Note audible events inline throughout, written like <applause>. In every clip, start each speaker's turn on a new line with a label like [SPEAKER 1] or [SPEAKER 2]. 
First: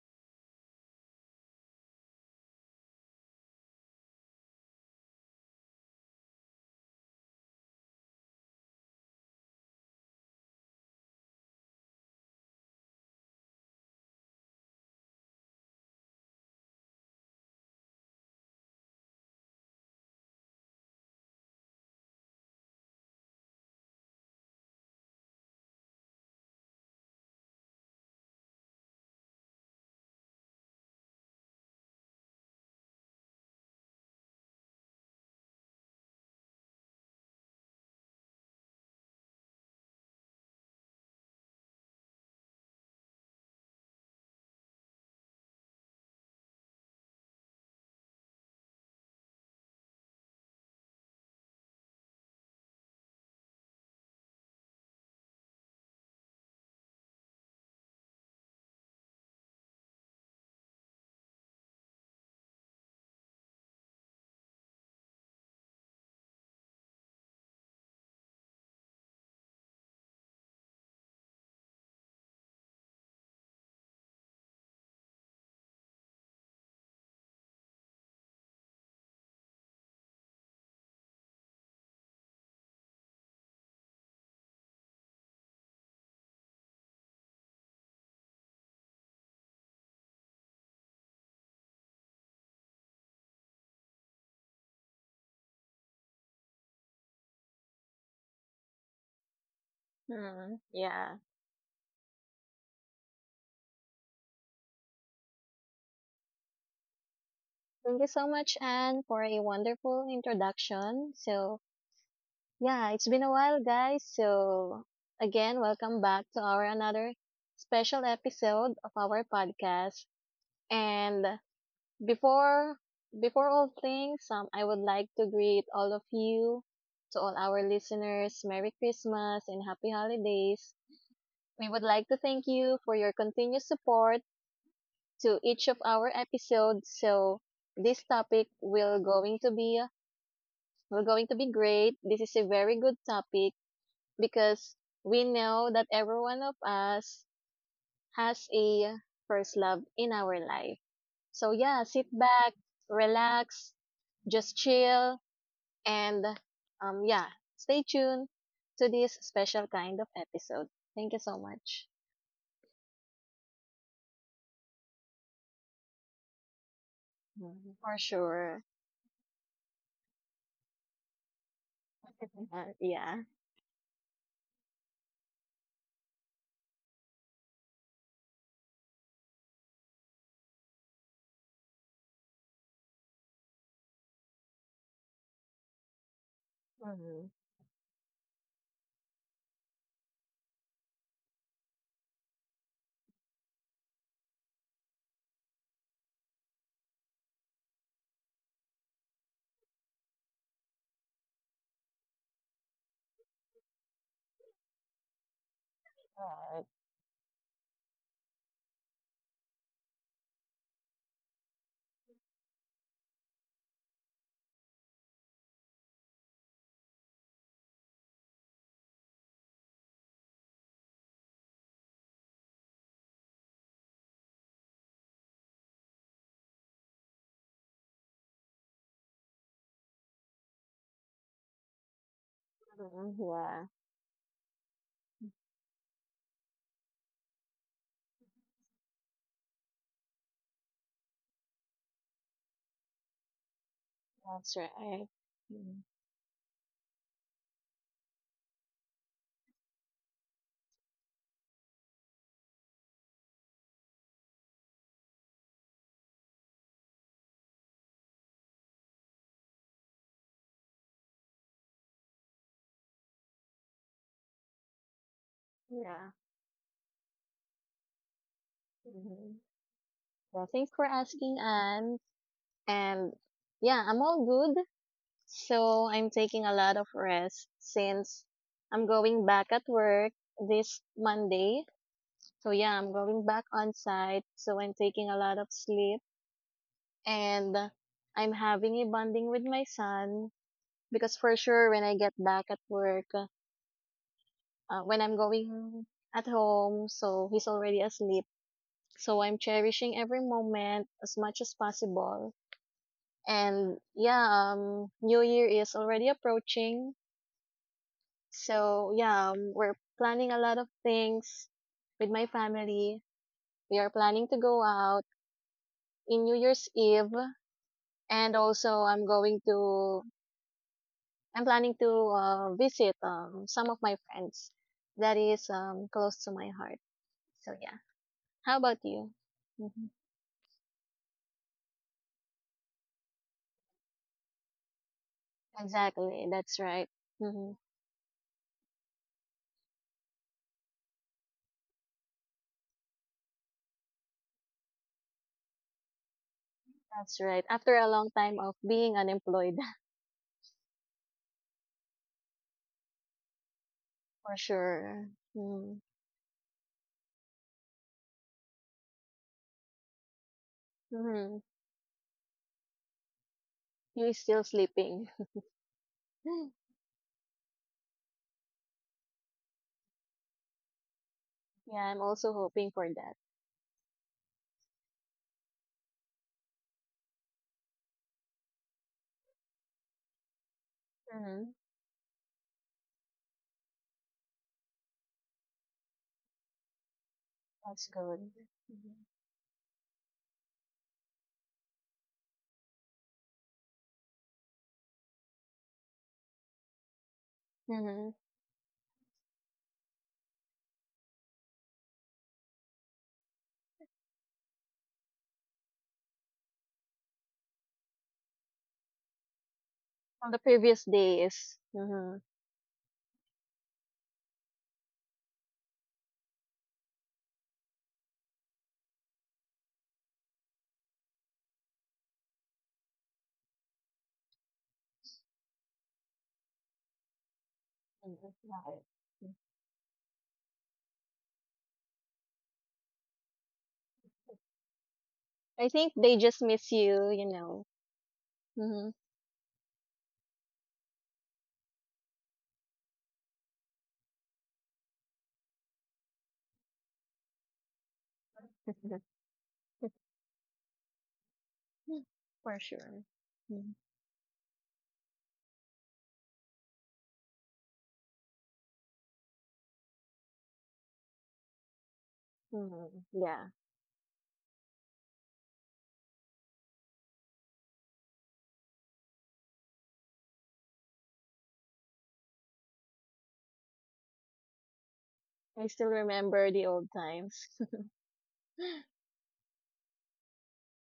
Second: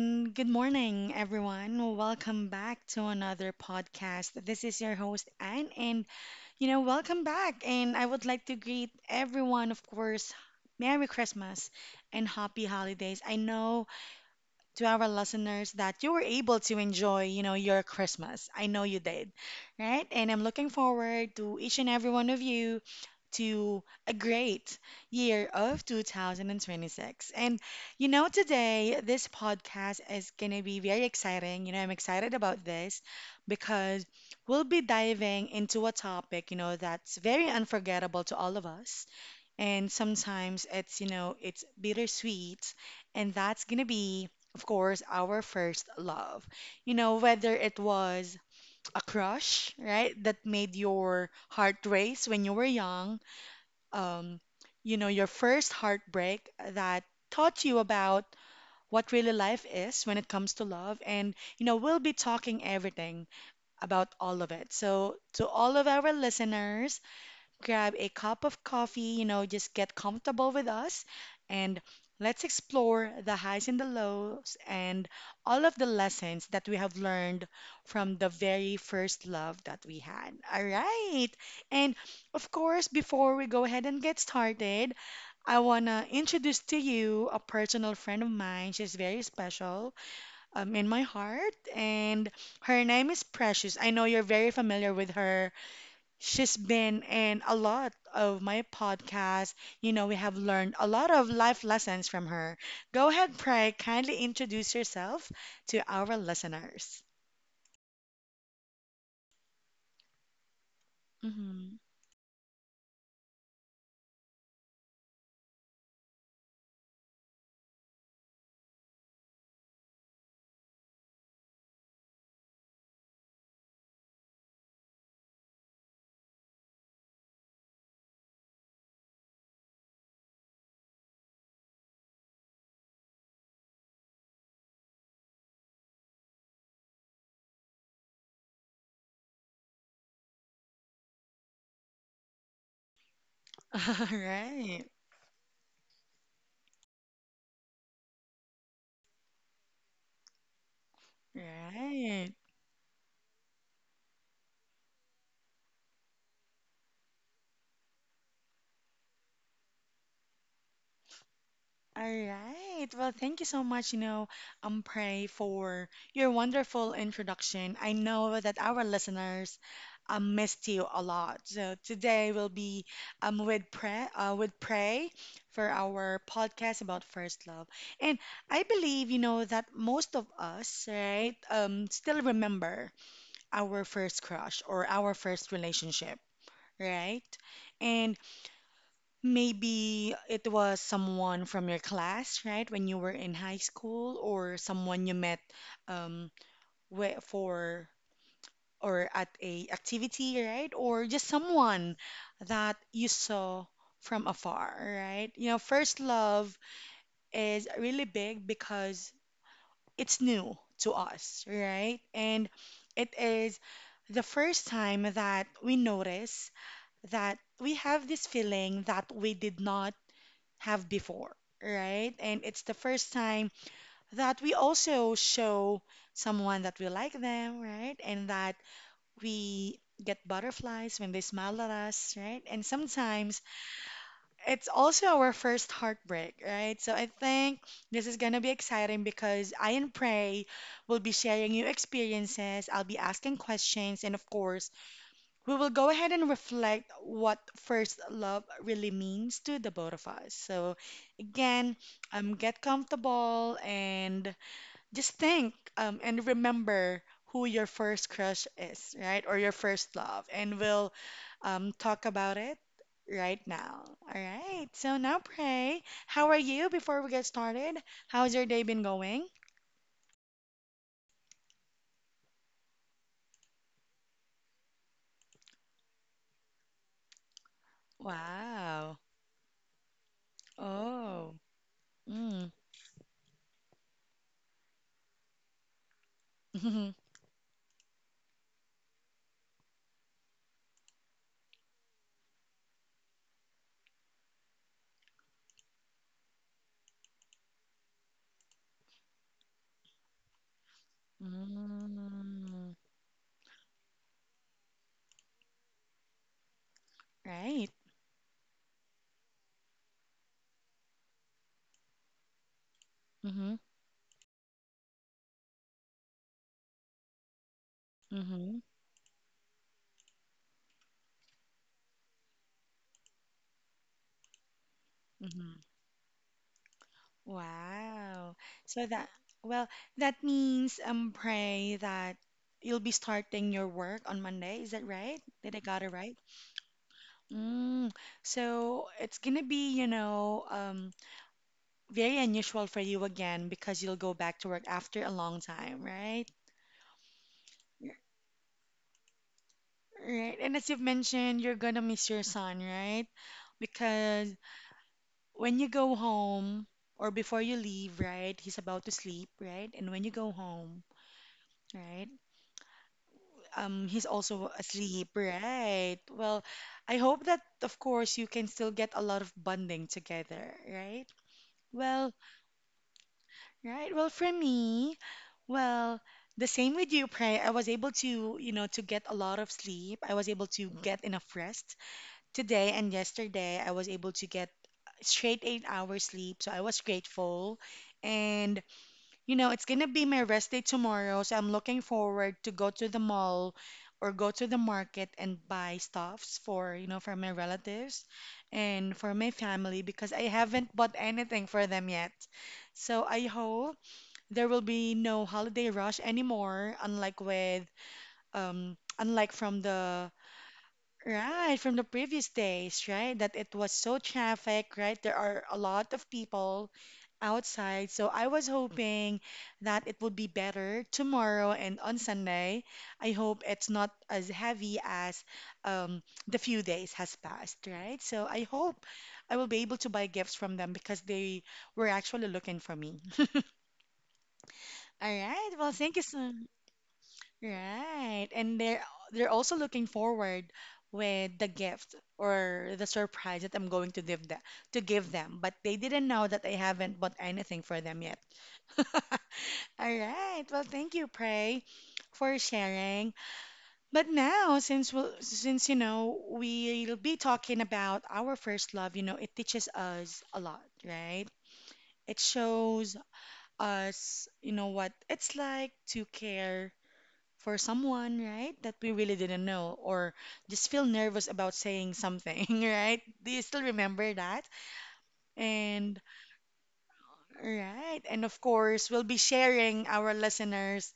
[SPEAKER 1] and good morning, everyone. Welcome back to another podcast. This is your host, Anne, and welcome back. And I would like to greet everyone, of course, Merry Christmas and Happy Holidays. I know to our listeners that you were able to enjoy, your Christmas. I know you did, right? And I'm looking forward to each and every one of you to a great year of 2026. And today this podcast is going to be very exciting. I'm excited about this because we'll be diving into a topic, that's very unforgettable to all of us. And sometimes it's bittersweet. And that's going to be, of course, our first love. You know, whether it was a crush, right, that made your heart race when you were young um, your first heartbreak that taught you about what really life is when it comes to love. And, we'll be talking everything about all of it. So, to all of our listeners, grab a cup of coffee, just get comfortable with us and let's explore the highs and the lows and all of the lessons that we have learned from the very first love that we had. All right. And of course, before we go ahead and get started, I want to introduce to you a personal friend of mine. She's very special in my heart, and her name is Precious. I know you're very familiar with her. She's been in a lot of my podcasts. You know, we have
[SPEAKER 2] Mm,
[SPEAKER 1] learned a lot
[SPEAKER 2] yeah.
[SPEAKER 1] of life lessons from her. Go ahead, Pray. Kindly introduce yourself to our listeners.
[SPEAKER 2] Thank you so much, Anne, for a wonderful introduction.
[SPEAKER 1] Mm-hmm.
[SPEAKER 2] Yeah, it's been a while, guys. So, again, welcome back to our another special episode of our podcast. And before before all things, I would like to greet all of you, to all our listeners, Merry Christmas and Happy Holidays. We would like to thank you for your continuous support to each of our episodes. So this topic will going to be great. This is a very good topic
[SPEAKER 1] <laughs> All
[SPEAKER 2] because
[SPEAKER 1] right.
[SPEAKER 2] we know that every one of us has a first love in our life. So yeah, sit
[SPEAKER 1] Right.
[SPEAKER 2] back, relax, just chill and um yeah, stay tuned to this special kind of episode. Thank you so much.
[SPEAKER 1] All right. Well, thank you so much, Pray, for your wonderful introduction.
[SPEAKER 2] Mhm.
[SPEAKER 1] I
[SPEAKER 2] For
[SPEAKER 1] know that
[SPEAKER 2] sure.
[SPEAKER 1] our listeners missed you a lot. So today we'll
[SPEAKER 2] <laughs>
[SPEAKER 1] be
[SPEAKER 2] Yeah.
[SPEAKER 1] with Pray for our podcast about first love. And I believe, that most of us, right, still remember our first crush or our first relationship, right?
[SPEAKER 2] Mhm.
[SPEAKER 1] And maybe it was someone from your class, right? When you were in high school, or someone you met um, whe- for or at a activity, right? Or just someone that you saw from afar, right? You know, first
[SPEAKER 2] Right.
[SPEAKER 1] love is really big because it's new to us, right? And it is the first time that we notice that we have this feeling that we did not have before, right? And it's the first time that we also show someone that we like them, right? And that we get butterflies when they smile at us, right? And
[SPEAKER 2] Mhm.
[SPEAKER 1] sometimes
[SPEAKER 2] Yeah.
[SPEAKER 1] it's also our first heartbreak, right? So I think this is going to be exciting because I and Prey will be sharing new experiences. I'll be asking questions. And of
[SPEAKER 2] That's
[SPEAKER 1] course,
[SPEAKER 2] right.
[SPEAKER 1] we will
[SPEAKER 2] Mhm.
[SPEAKER 1] go ahead and reflect what first love really means to the both of us. So again. Get comfortable and just think and remember who your first crush is, right? Or your first love. And we'll talk about it right now. All right. So now, Pray,
[SPEAKER 2] Yeah.
[SPEAKER 1] how are you before we get started? How's your day been going?
[SPEAKER 2] hmm Well, thanks for asking, Anne. And yeah, I'm all good. So I'm taking a lot of rest since I'm
[SPEAKER 1] Wow.
[SPEAKER 2] going back at work this
[SPEAKER 1] Oh.
[SPEAKER 2] Monday.
[SPEAKER 1] Mm.
[SPEAKER 2] So yeah, I'm going back on site. So I'm taking a lot of sleep
[SPEAKER 1] <laughs>
[SPEAKER 2] and I'm having a bonding with my son because for sure when I get back at work, when I'm going at home, so he's already asleep. So I'm cherishing every moment as much as
[SPEAKER 1] Mm-hmm.
[SPEAKER 2] possible.
[SPEAKER 1] Mm.
[SPEAKER 2] And yeah, New Year is already approaching.
[SPEAKER 1] Right.
[SPEAKER 2] So yeah, we're planning a lot of things with my family.
[SPEAKER 1] Mm-hmm.
[SPEAKER 2] We are planning to go out in New Year's Eve. And
[SPEAKER 1] Mm-hmm.
[SPEAKER 2] also I'm going to, I'm planning to visit some of my friends that is
[SPEAKER 1] Mm-hmm.
[SPEAKER 2] close to my heart. So yeah.
[SPEAKER 1] Wow.
[SPEAKER 2] How about
[SPEAKER 1] So that,
[SPEAKER 2] you?
[SPEAKER 1] well,
[SPEAKER 2] Hmm
[SPEAKER 1] that means pray that you'll be starting your work on Monday. Is that right? Did I got it right?
[SPEAKER 2] Exactly. That's right. hmm
[SPEAKER 1] Mm. So it's gonna be, very unusual for you again because you'll go back to work after a long time, right?
[SPEAKER 2] That's right. After a
[SPEAKER 1] Yeah,
[SPEAKER 2] long time of being unemployed. <laughs>
[SPEAKER 1] right. And as you've mentioned, you're gonna miss your son, right? Because
[SPEAKER 2] For sure.
[SPEAKER 1] when you
[SPEAKER 2] Mm.
[SPEAKER 1] go home or before you leave, right, he's about to sleep, right? And when you go home,
[SPEAKER 2] Mm-hmm.
[SPEAKER 1] right? He's
[SPEAKER 2] You is
[SPEAKER 1] also
[SPEAKER 2] still
[SPEAKER 1] asleep,
[SPEAKER 2] sleeping.
[SPEAKER 1] right?
[SPEAKER 2] <laughs>
[SPEAKER 1] Well,
[SPEAKER 2] Yeah,
[SPEAKER 1] I hope that, of course, you can still get a lot of bonding together, right?
[SPEAKER 2] I'm
[SPEAKER 1] Well,
[SPEAKER 2] also hoping for that.
[SPEAKER 1] right. Well, for me, well, the same with you, Pray. I was able to, to get a lot of sleep. I was able to get enough
[SPEAKER 2] Mm-hmm.
[SPEAKER 1] rest today and yesterday. I was able to get straight 8 hours sleep, so I was grateful.
[SPEAKER 2] That's good.
[SPEAKER 1] And it's gonna be my rest day tomorrow, so I'm looking forward to go to the mall or go to the market and buy stuffs for, for my relatives
[SPEAKER 2] Mm-hmm.
[SPEAKER 1] and for my family because I haven't bought anything for them yet. So I hope there will be no holiday rush anymore, unlike from the
[SPEAKER 2] On the previous
[SPEAKER 1] right,
[SPEAKER 2] days.
[SPEAKER 1] from the
[SPEAKER 2] Mm-hmm.
[SPEAKER 1] previous days, right? That it was so traffic, right? There are a lot of people outside. So I was hoping that it would be better tomorrow and on Sunday. I hope it's not as heavy as um, the few days has passed, right? So
[SPEAKER 2] Mm-hmm.
[SPEAKER 1] I hope
[SPEAKER 2] Right.
[SPEAKER 1] I will be able to buy gifts from them because they were actually looking for me. <laughs> All right,
[SPEAKER 2] I
[SPEAKER 1] well,
[SPEAKER 2] think
[SPEAKER 1] thank you
[SPEAKER 2] they
[SPEAKER 1] so
[SPEAKER 2] just miss you, you know.
[SPEAKER 1] right. And they're
[SPEAKER 2] Mm-hmm.
[SPEAKER 1] they're also looking forward with the gift or the surprise that I'm going to give them. But they didn't know that I haven't bought anything for them yet. <laughs> All
[SPEAKER 2] <laughs>
[SPEAKER 1] right. Well, thank you, Prey, for
[SPEAKER 2] For sure.
[SPEAKER 1] sharing. But now, since we'll be talking about our first love, it teaches us a lot, right? It shows
[SPEAKER 2] Mm-hmm. Yeah.
[SPEAKER 1] us, what it's like to care for someone, right? That we really didn't know, or just feel nervous about saying something, <laughs> right? Do you still remember that?
[SPEAKER 2] I still
[SPEAKER 1] And
[SPEAKER 2] remember the old times. <laughs>
[SPEAKER 1] right, and of course, we'll be sharing our listeners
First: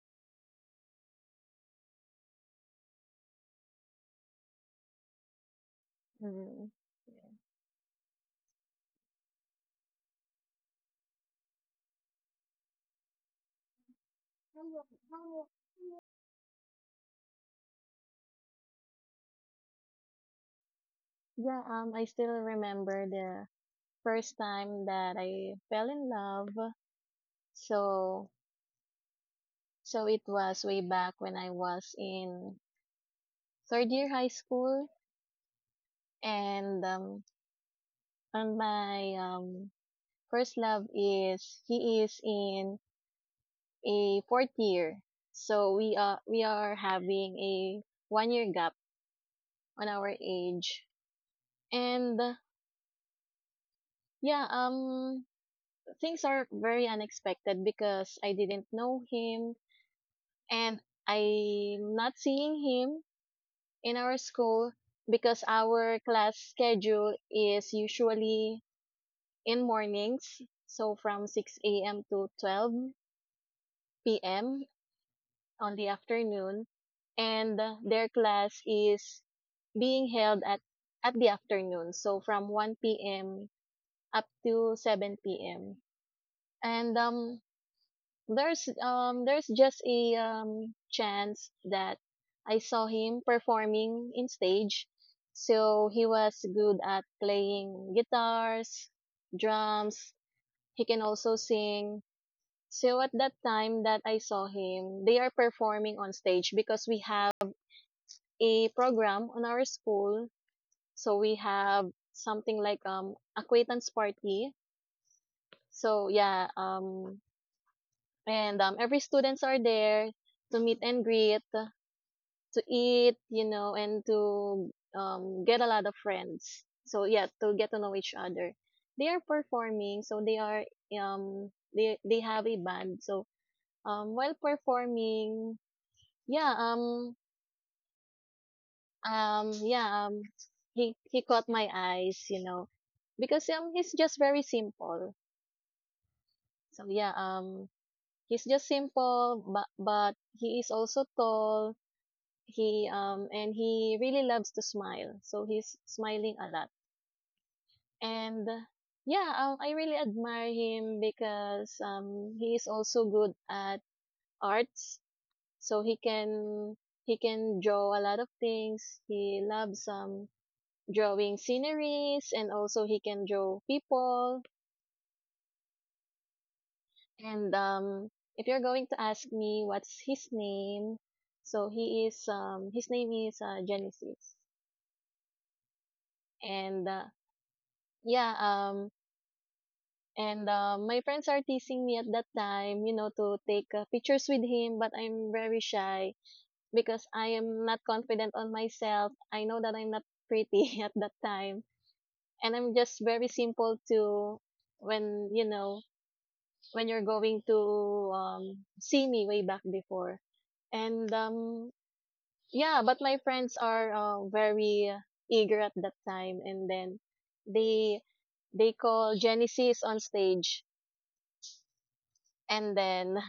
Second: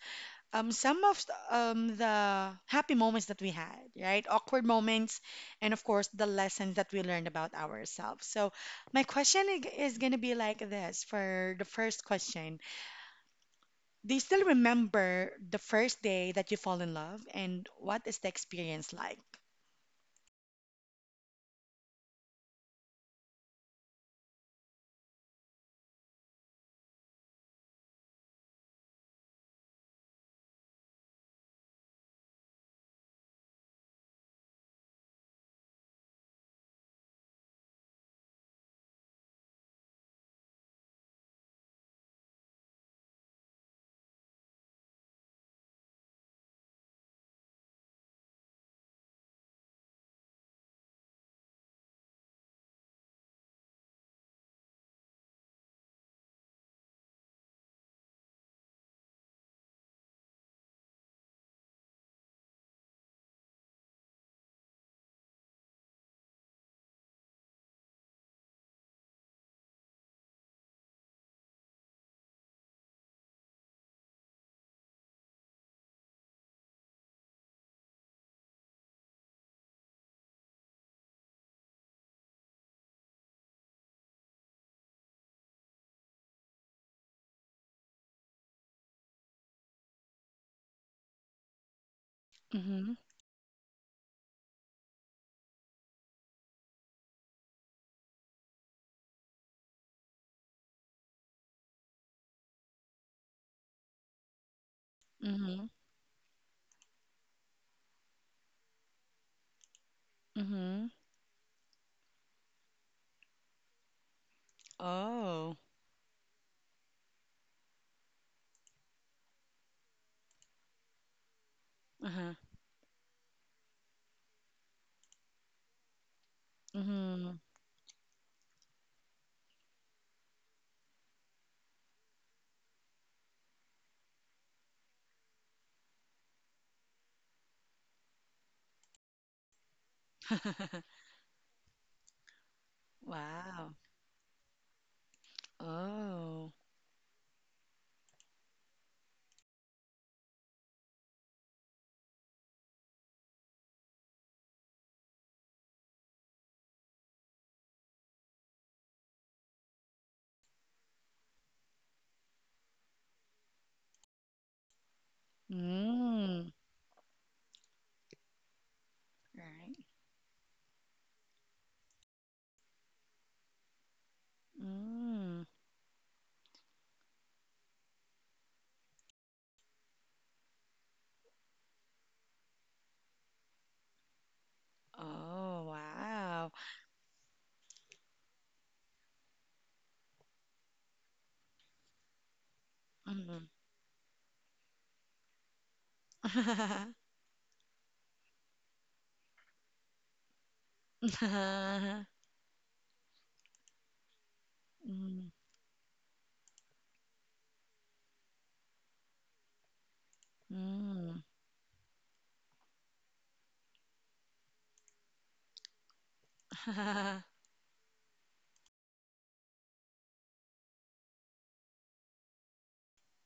[SPEAKER 1] some of the happy moments that we had, right? Awkward moments, and of course, the
[SPEAKER 2] Mm-hmm.
[SPEAKER 1] lessons that we learned about ourselves. So, my question is going to be like this for the first question. Do you still remember the first
[SPEAKER 2] Yeah.
[SPEAKER 1] day that you fall in love, and what is the experience like?
[SPEAKER 2] Yeah, I still remember the first time that I fell in love. So, so it was way back when I was in third year high school, and my first love is he is in a fourth year. So we are having a 1 year gap on our age, and yeah, um, things are very unexpected because I didn't know him and I'm not seeing him in our school because our class schedule is usually in mornings, so from 6 a.m. to 12 p.m. on the afternoon, and their class is being held at the afternoon, so from 1 p.m. up to 7 p.m. And there's just a chance that I saw
[SPEAKER 1] Mhm.
[SPEAKER 2] him performing in stage. So he was good at playing guitars, drums, he can also sing. So at that time that I saw him, they are
[SPEAKER 1] Mhm.
[SPEAKER 2] performing on stage because we have a program on our school.
[SPEAKER 1] Mhm.
[SPEAKER 2] So we have something like acquaintance party.
[SPEAKER 1] Oh.
[SPEAKER 2] So yeah, and every students are there to meet and greet,
[SPEAKER 1] Uh-huh.
[SPEAKER 2] to eat, you know, and to get a lot of friends. So yeah,
[SPEAKER 1] Mhm.
[SPEAKER 2] to get to know each other. They are performing, so they are they have a band. So while performing, yeah um um yeah um he
[SPEAKER 1] <laughs>
[SPEAKER 2] he caught my eyes, you know, because
[SPEAKER 1] Wow.
[SPEAKER 2] he's just very simple.
[SPEAKER 1] Oh.
[SPEAKER 2] So he's just simple, but he is also tall. He and he really loves to smile, so he's smiling a lot and yeah, I really admire him because he is also good at arts. So he
[SPEAKER 1] Mm.
[SPEAKER 2] can he can draw a lot of things. He
[SPEAKER 1] Right.
[SPEAKER 2] loves drawing sceneries, and also he can draw people.
[SPEAKER 1] Mm.
[SPEAKER 2] And if you're going to ask me what's his name, so he is his name is Genesis,
[SPEAKER 1] Oh, wow.
[SPEAKER 2] and yeah, um, my friends are teasing me at that time, you know, to
[SPEAKER 1] Mhm.
[SPEAKER 2] take pictures with him, but I'm very shy
[SPEAKER 1] Mm.
[SPEAKER 2] because I am not confident on myself. I know that I'm not pretty <laughs> at that time.
[SPEAKER 1] <laughs>
[SPEAKER 2] And I'm just very simple to when,
[SPEAKER 1] Mm.
[SPEAKER 2] you know, when you're going to see me way back before. And
[SPEAKER 1] Mm.
[SPEAKER 2] yeah, but my friends are very eager at that time. And then
[SPEAKER 1] <laughs>
[SPEAKER 2] they, they call Genesis on stage and then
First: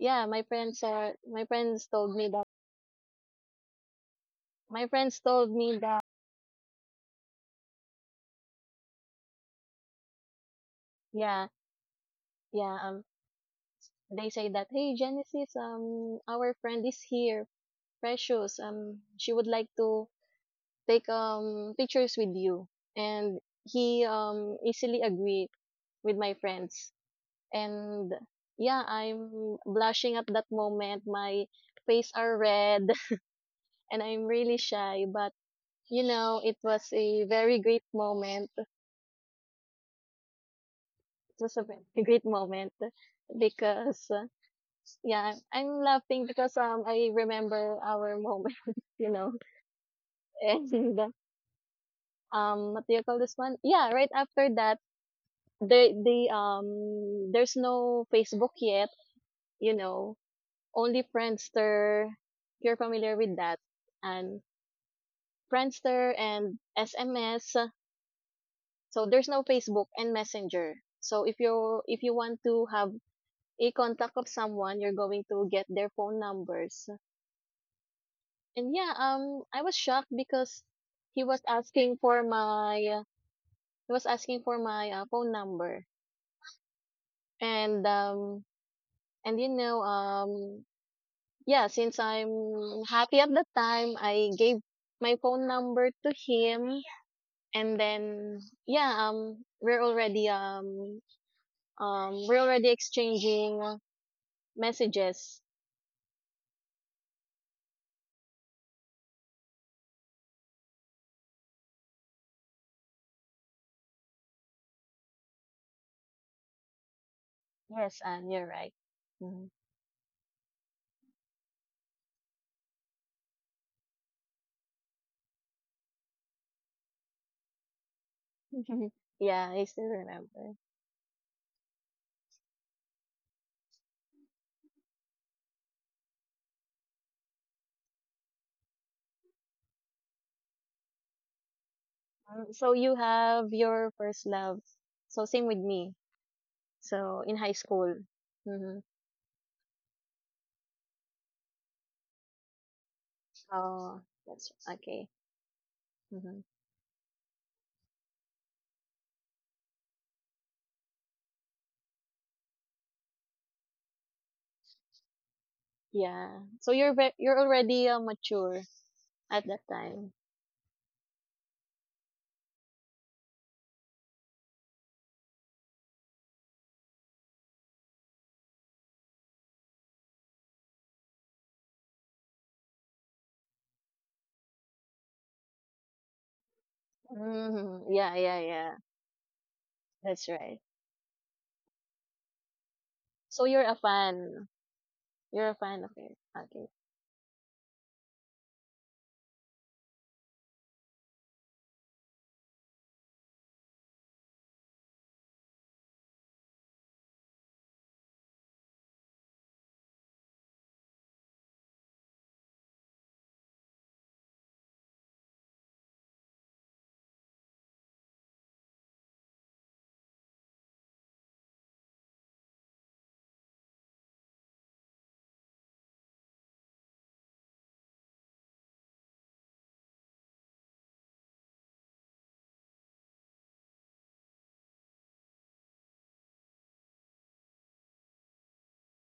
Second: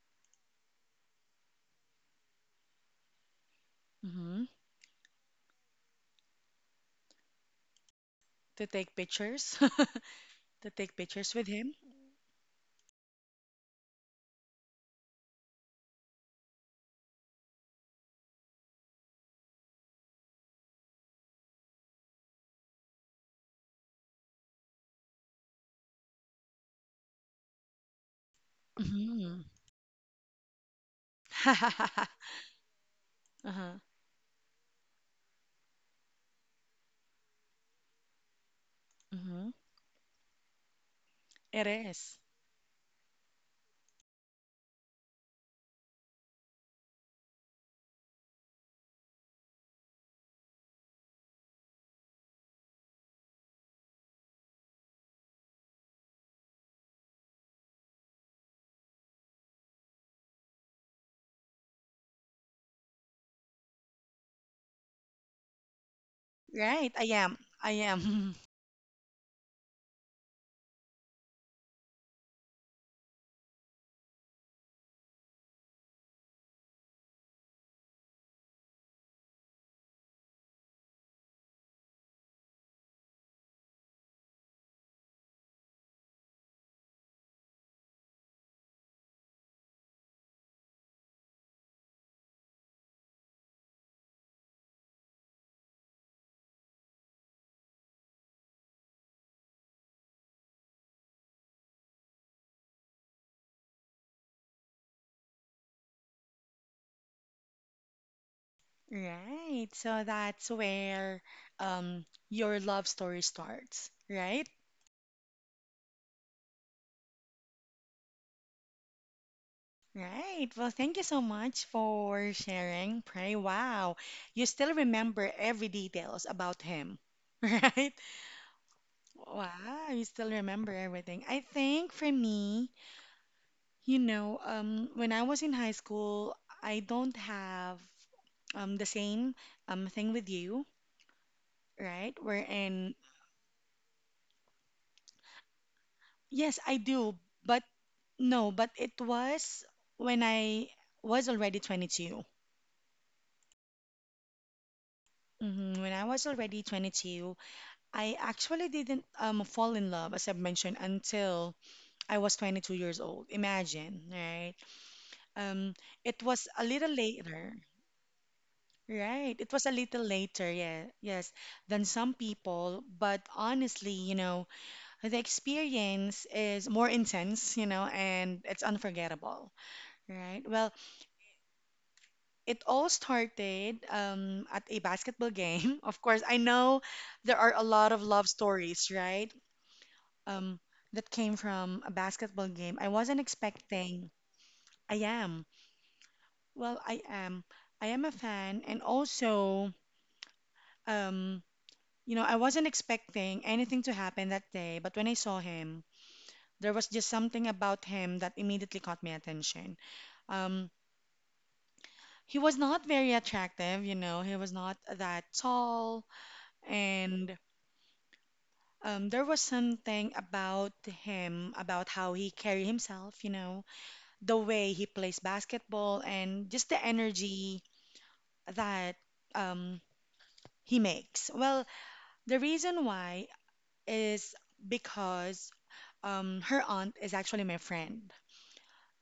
[SPEAKER 2] yeah,
[SPEAKER 1] Mhm.
[SPEAKER 2] my friends told me that
[SPEAKER 1] To take pictures? <laughs> To take pictures
[SPEAKER 2] yeah,
[SPEAKER 1] with him?
[SPEAKER 2] yeah, um they say that, hey Genesis, our friend is here, Precious. She would like to take pictures with you. And he easily agreed with my friends. And yeah,
[SPEAKER 1] Mhm.
[SPEAKER 2] I'm blushing at that moment. My face
[SPEAKER 1] <laughs>
[SPEAKER 2] are red
[SPEAKER 1] Uh-huh.
[SPEAKER 2] <laughs> and I'm really shy, but you know, it was a very great moment,
[SPEAKER 1] Mhm.
[SPEAKER 2] just a
[SPEAKER 1] It
[SPEAKER 2] ve- a
[SPEAKER 1] is.
[SPEAKER 2] great moment because yeah, I'm, I'm laughing because I remember our moment, <laughs> you know, and what do you call this one? Yeah, right after that, they there's no Facebook yet, you know, only Friendster. You're familiar with that, and Friendster and
[SPEAKER 1] Right, I am.
[SPEAKER 2] SMS.
[SPEAKER 1] I am. <laughs>
[SPEAKER 2] So there's no Facebook and Messenger. So if you want to have a contact of someone, you're going to get their phone numbers. And yeah, I was shocked because he was asking for my uh, he was asking for my phone number, and and you know, um, yeah, since I'm happy at the time, I gave my phone number to him, and then yeah, we're already exchanging messages.
[SPEAKER 1] Right. So that's where um your love story starts, right?
[SPEAKER 2] Yes, and you're right. Mhm.
[SPEAKER 1] Right. Well, thank you so much for sharing, Pray. Wow. You still remember every details about him, <laughs> right?
[SPEAKER 2] <laughs> Yeah, I still
[SPEAKER 1] Wow, you still
[SPEAKER 2] remember.
[SPEAKER 1] remember everything. I think for me, when I was in high school, I don't have the same thing with you, right?
[SPEAKER 2] So
[SPEAKER 1] Wherein
[SPEAKER 2] you have your first love. So same with me.
[SPEAKER 1] yes, I do,
[SPEAKER 2] So in high
[SPEAKER 1] but
[SPEAKER 2] school.
[SPEAKER 1] no, but
[SPEAKER 2] Mm-hmm.
[SPEAKER 1] it was when I was already 22.
[SPEAKER 2] Oh, that's okay.
[SPEAKER 1] When I was
[SPEAKER 2] Mm-hmm.
[SPEAKER 1] already 22, I actually didn't fall in love, as I've mentioned, until I was 22 years old. Imagine, right? Um, it
[SPEAKER 2] Yeah.
[SPEAKER 1] was a
[SPEAKER 2] So
[SPEAKER 1] little
[SPEAKER 2] you're
[SPEAKER 1] later,
[SPEAKER 2] already mature
[SPEAKER 1] right?
[SPEAKER 2] at
[SPEAKER 1] It
[SPEAKER 2] that
[SPEAKER 1] was a little
[SPEAKER 2] time.
[SPEAKER 1] later, yeah, yes, than some people. But honestly, the experience is more intense, and it's unforgettable, right? Well, it all started at a basketball game. <laughs> Of course, I know there are a lot
[SPEAKER 2] Mm-hmm.
[SPEAKER 1] of
[SPEAKER 2] Yeah,
[SPEAKER 1] love
[SPEAKER 2] yeah, yeah.
[SPEAKER 1] stories, right?
[SPEAKER 2] That's
[SPEAKER 1] Um,
[SPEAKER 2] right.
[SPEAKER 1] that came from a basketball game. I wasn't
[SPEAKER 2] So you're a
[SPEAKER 1] expecting.
[SPEAKER 2] fan.
[SPEAKER 1] I am.
[SPEAKER 2] You're a fan of it. Okay.
[SPEAKER 1] Well, I am. I am a fan, and also, um, I wasn't expecting anything to happen that day. But when I saw him, there was just something about him that immediately caught my attention. Um, he was not very attractive, you know. He was not that tall, and there was something about him, about how he carried himself, the way he plays basketball, and just the energy that um, he makes. Well, the reason why is because her aunt is actually my friend.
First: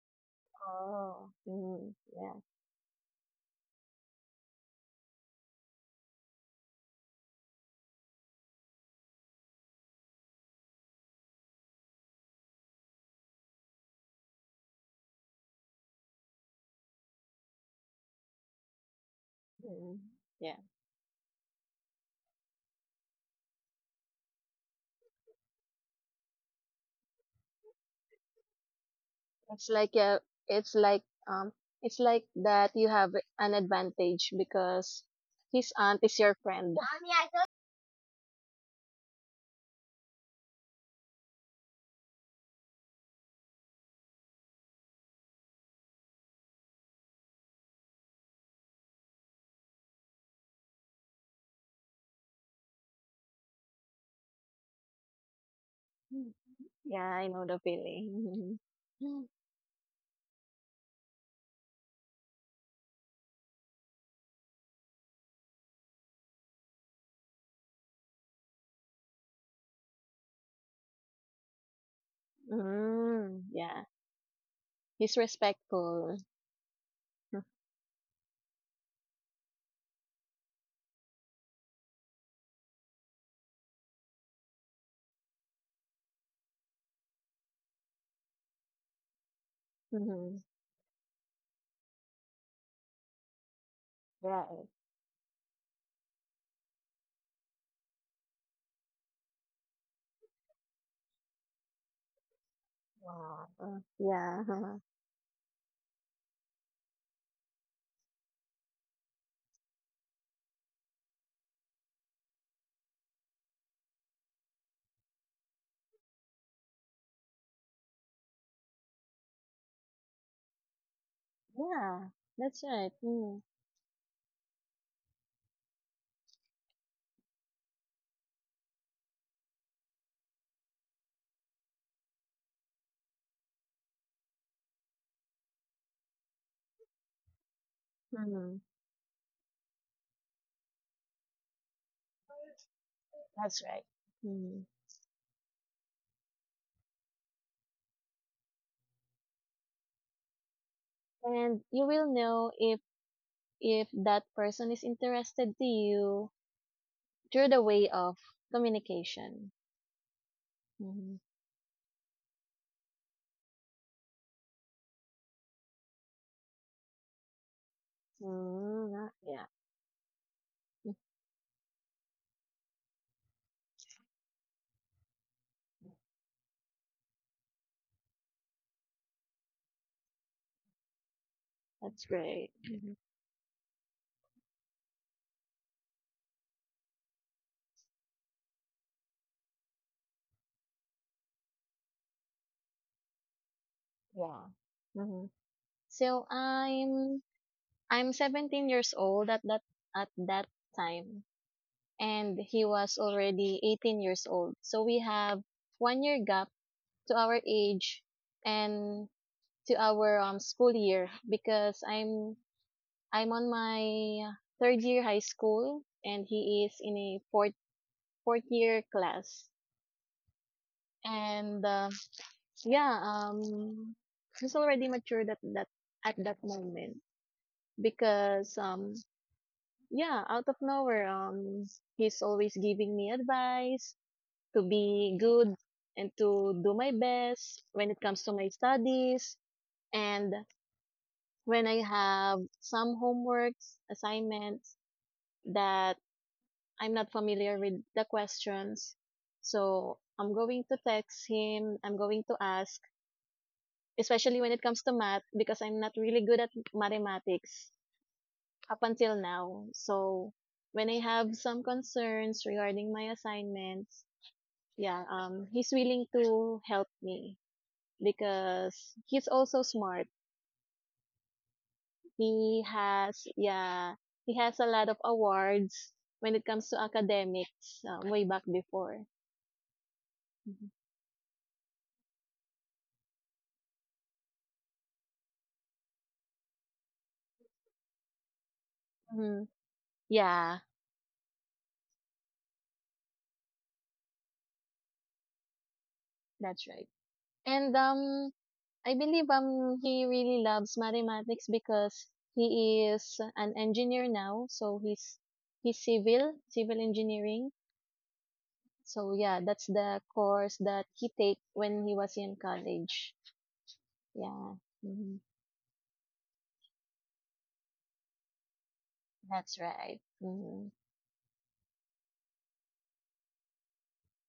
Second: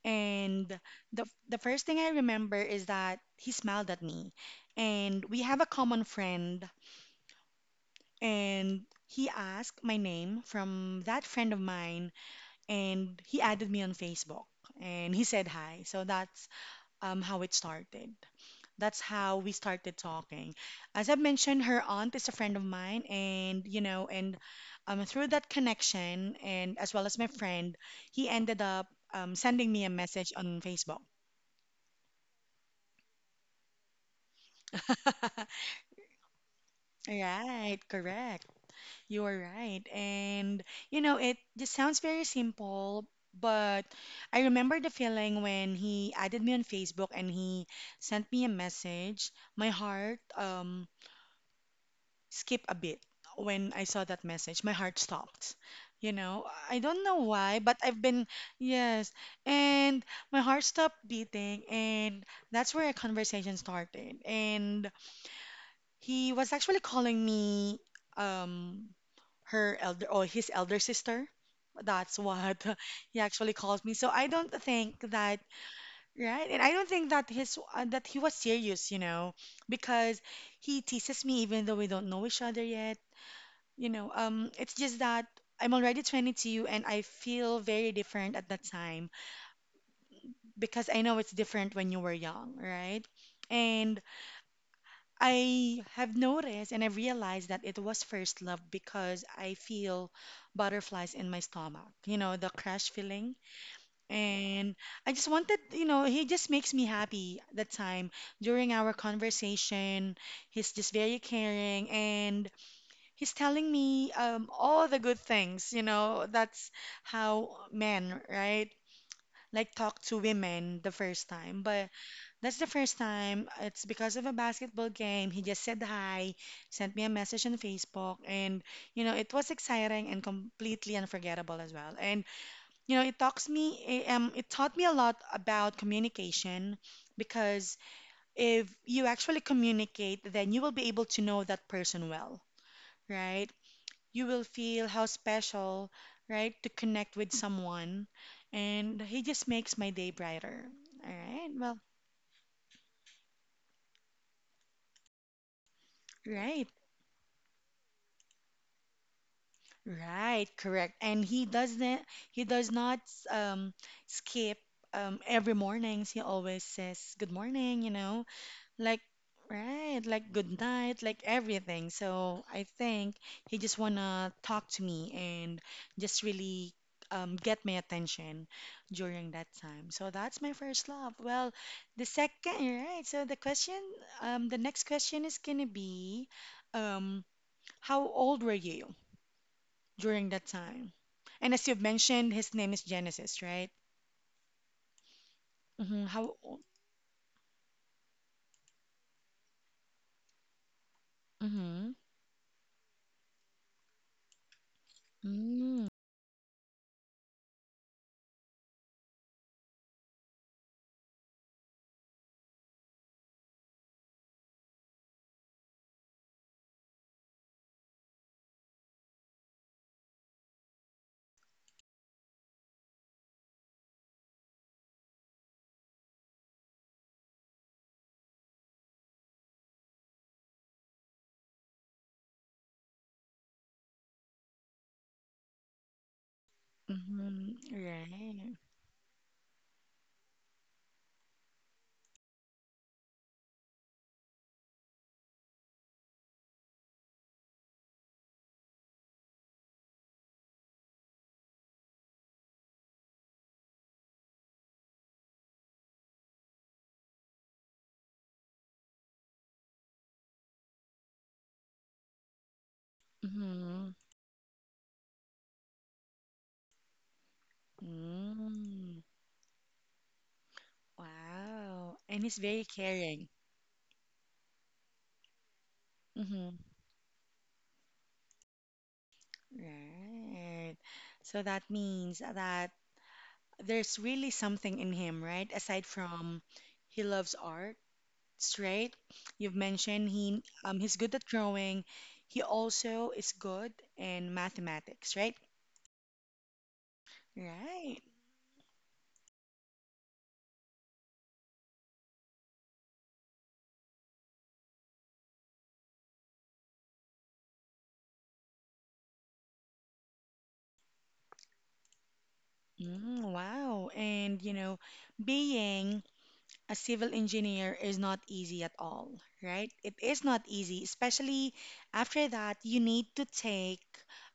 [SPEAKER 1] And the
[SPEAKER 2] Oh.
[SPEAKER 1] the first
[SPEAKER 2] Mm-hmm.
[SPEAKER 1] thing I
[SPEAKER 2] Yeah.
[SPEAKER 1] remember is that he smiled at me, and we have a common friend, and he asked my name from that friend of mine and he added me on Facebook and he said hi. So that's how it started. That's how we
[SPEAKER 2] Mm-hmm.
[SPEAKER 1] started talking.
[SPEAKER 2] Yeah.
[SPEAKER 1] As I mentioned, her aunt is a friend of mine, and through that connection, and as well as my friend, he ended up
[SPEAKER 2] It's
[SPEAKER 1] sending me a
[SPEAKER 2] like
[SPEAKER 1] message on
[SPEAKER 2] it's
[SPEAKER 1] Facebook.
[SPEAKER 2] like um it's like that you have an advantage because
[SPEAKER 1] <laughs>
[SPEAKER 2] his aunt is your friend.
[SPEAKER 1] Right, correct. You're right. And, it just sounds very simple, but I remember the feeling when he added me on Facebook and he sent me a message. My heart skipped a bit when I saw that message. My heart stopped.
[SPEAKER 2] <laughs>
[SPEAKER 1] I
[SPEAKER 2] Yeah,
[SPEAKER 1] don't know
[SPEAKER 2] I know the
[SPEAKER 1] why, but I've been,
[SPEAKER 2] feeling.
[SPEAKER 1] yes.
[SPEAKER 2] <laughs>
[SPEAKER 1] And my heart stopped beating, and that's where a conversation started. And he was actually calling me um her elder or his elder sister. That's what <laughs> he
[SPEAKER 2] Mm,
[SPEAKER 1] actually
[SPEAKER 2] yeah.
[SPEAKER 1] calls me. So I don't think
[SPEAKER 2] He's
[SPEAKER 1] that
[SPEAKER 2] respectful.
[SPEAKER 1] right, and I don't think that
[SPEAKER 2] <laughs>
[SPEAKER 1] his that he was serious, you know, because he teases me even though we don't know each other yet. You know, it's just that I'm already 22 and I feel very different at that time
[SPEAKER 2] Mm-hmm.
[SPEAKER 1] because I know it's different when you were young, right? And
[SPEAKER 2] Right.
[SPEAKER 1] I have noticed and I realized that it was first love because I feel butterflies in my stomach, you know, the crush feeling.
[SPEAKER 2] Wow. Yeah.
[SPEAKER 1] And
[SPEAKER 2] <laughs>
[SPEAKER 1] I just wanted, he just makes me happy that time during our conversation. He's just very caring and he's telling me all the good things, you know, that's how men, right? Like talk to women the first time. But
[SPEAKER 2] Yeah.
[SPEAKER 1] that's
[SPEAKER 2] That's
[SPEAKER 1] the
[SPEAKER 2] right.
[SPEAKER 1] first
[SPEAKER 2] Mm.
[SPEAKER 1] time. It's because of a basketball game. He just said hi, sent me a message on Facebook, and you know it was exciting and completely unforgettable as well. And you know it talks me, it taught me a lot about communication because
[SPEAKER 2] Mm-hmm.
[SPEAKER 1] if you actually communicate, then you will be able to know that person well, right?
[SPEAKER 2] That's right.
[SPEAKER 1] You will
[SPEAKER 2] Mm.
[SPEAKER 1] feel how special, right, to connect with someone, and he just makes my day brighter. All right,
[SPEAKER 2] And
[SPEAKER 1] well,
[SPEAKER 2] you will know if that person is interested to you
[SPEAKER 1] right.
[SPEAKER 2] through the way of communication.
[SPEAKER 1] Right, correct.
[SPEAKER 2] Mhm.
[SPEAKER 1] And he does not um skip every mornings. He always says good morning, you know,
[SPEAKER 2] Mm,
[SPEAKER 1] like
[SPEAKER 2] yeah,
[SPEAKER 1] right, like good night, like everything. So I think he just wanna talk to me and just really get my attention during that time. So that's my first love. Well,
[SPEAKER 2] that's
[SPEAKER 1] the
[SPEAKER 2] great.
[SPEAKER 1] second,
[SPEAKER 2] Hmm
[SPEAKER 1] right. So the question the next question is gonna be um how old were you during that time? And as you've mentioned, his name is Genesis, right?
[SPEAKER 2] Yeah. hmm
[SPEAKER 1] Mm-hmm.
[SPEAKER 2] So
[SPEAKER 1] How old?
[SPEAKER 2] I'm 17 years old at that time,
[SPEAKER 1] Mm-hmm.
[SPEAKER 2] and he was already 18 years old. So we have
[SPEAKER 1] Mm-hmm.
[SPEAKER 2] 1 year gap to our age and to our school year because I'm on my third year high school and he is in a fourth year class. And yeah, she's already matured at that moment because yeah, out of nowhere, he's always giving me advice to be good and to do my best when it comes to my
[SPEAKER 1] Right.
[SPEAKER 2] studies and when I have some homeworks, assignments that I'm not familiar with the questions. So I'm going to text him. I'm going to ask, especially when it comes to math because I'm not really good at mathematics up until now. So when I have some concerns regarding my
[SPEAKER 1] Mm-hmm.
[SPEAKER 2] assignments, yeah, he's willing to help me because
[SPEAKER 1] Mm.
[SPEAKER 2] he's also smart.
[SPEAKER 1] Wow. And he's very
[SPEAKER 2] He
[SPEAKER 1] caring.
[SPEAKER 2] has, yeah, he has a lot of awards when it
[SPEAKER 1] Mm-hmm.
[SPEAKER 2] comes to academics, way back before.
[SPEAKER 1] Right. So that means that there's really something in him, right? Aside from he loves art, right?
[SPEAKER 2] Mm-hmm.
[SPEAKER 1] You've mentioned he
[SPEAKER 2] Yeah,
[SPEAKER 1] he's good at drawing. He also is good in mathematics, right?
[SPEAKER 2] that's right. And
[SPEAKER 1] Right.
[SPEAKER 2] I believe he really loves mathematics because he is an engineer now, so he's civil engineering. So yeah, that's the course that he take when he was in college.
[SPEAKER 1] Mm, wow. And, you
[SPEAKER 2] Yeah.
[SPEAKER 1] know,
[SPEAKER 2] hmm
[SPEAKER 1] being a civil engineer is not easy at all,
[SPEAKER 2] that's
[SPEAKER 1] right? It
[SPEAKER 2] right.
[SPEAKER 1] is not
[SPEAKER 2] hmm
[SPEAKER 1] easy, especially after that, you need to take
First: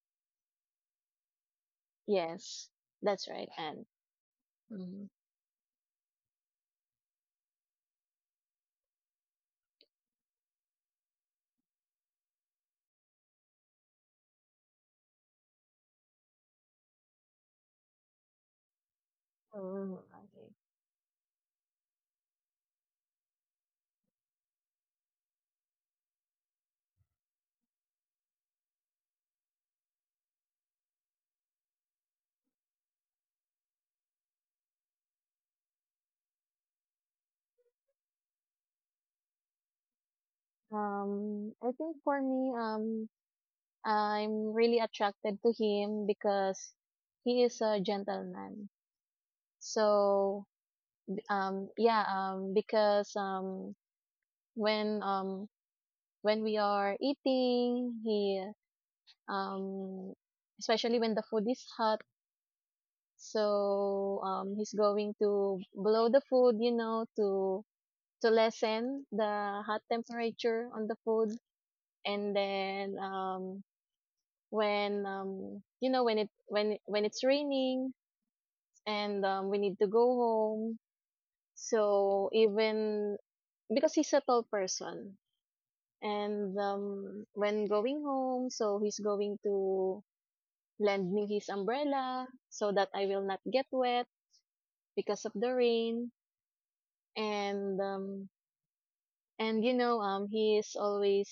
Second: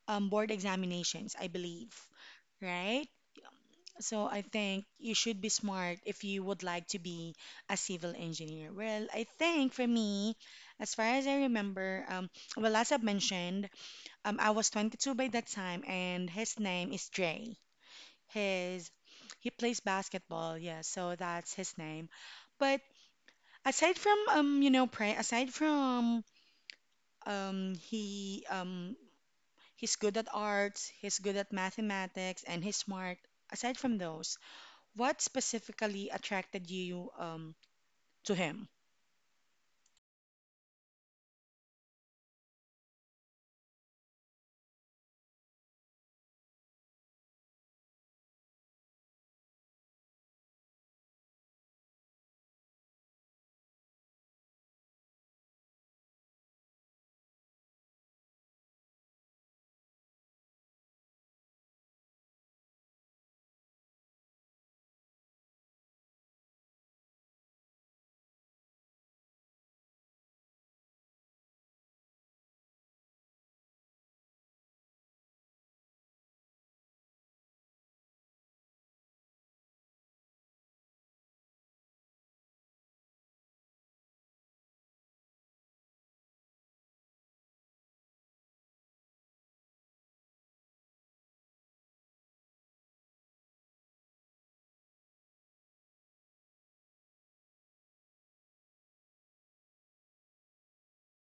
[SPEAKER 1] board examinations, I believe,
[SPEAKER 2] Yes,
[SPEAKER 1] right?
[SPEAKER 2] that's right. And
[SPEAKER 1] So I think
[SPEAKER 2] hmm
[SPEAKER 1] you should be smart if you would like to be a civil engineer. Well, I think for me, as far as I remember, well, as I've mentioned, I was 22 by that time, and his name is Dre. His He plays
[SPEAKER 2] mm okay.
[SPEAKER 1] basketball, yeah, so that's his name. But aside from you know, pray aside from um he um he's good at arts, he's good at mathematics, and he's smart. Aside from those, what specifically attracted you to him?
[SPEAKER 2] I think for me, I'm really attracted to him because he is a gentleman. So yeah because when When we are eating, he um especially when the food is hot, he's going to blow the food, you know, to lessen the hot temperature on the food. And then when you know, when when it's raining and we need to go home, so even because he's a tall person. And when going home, so he's going to lend me his umbrella so that I will not get wet because of the rain. And you know, he is always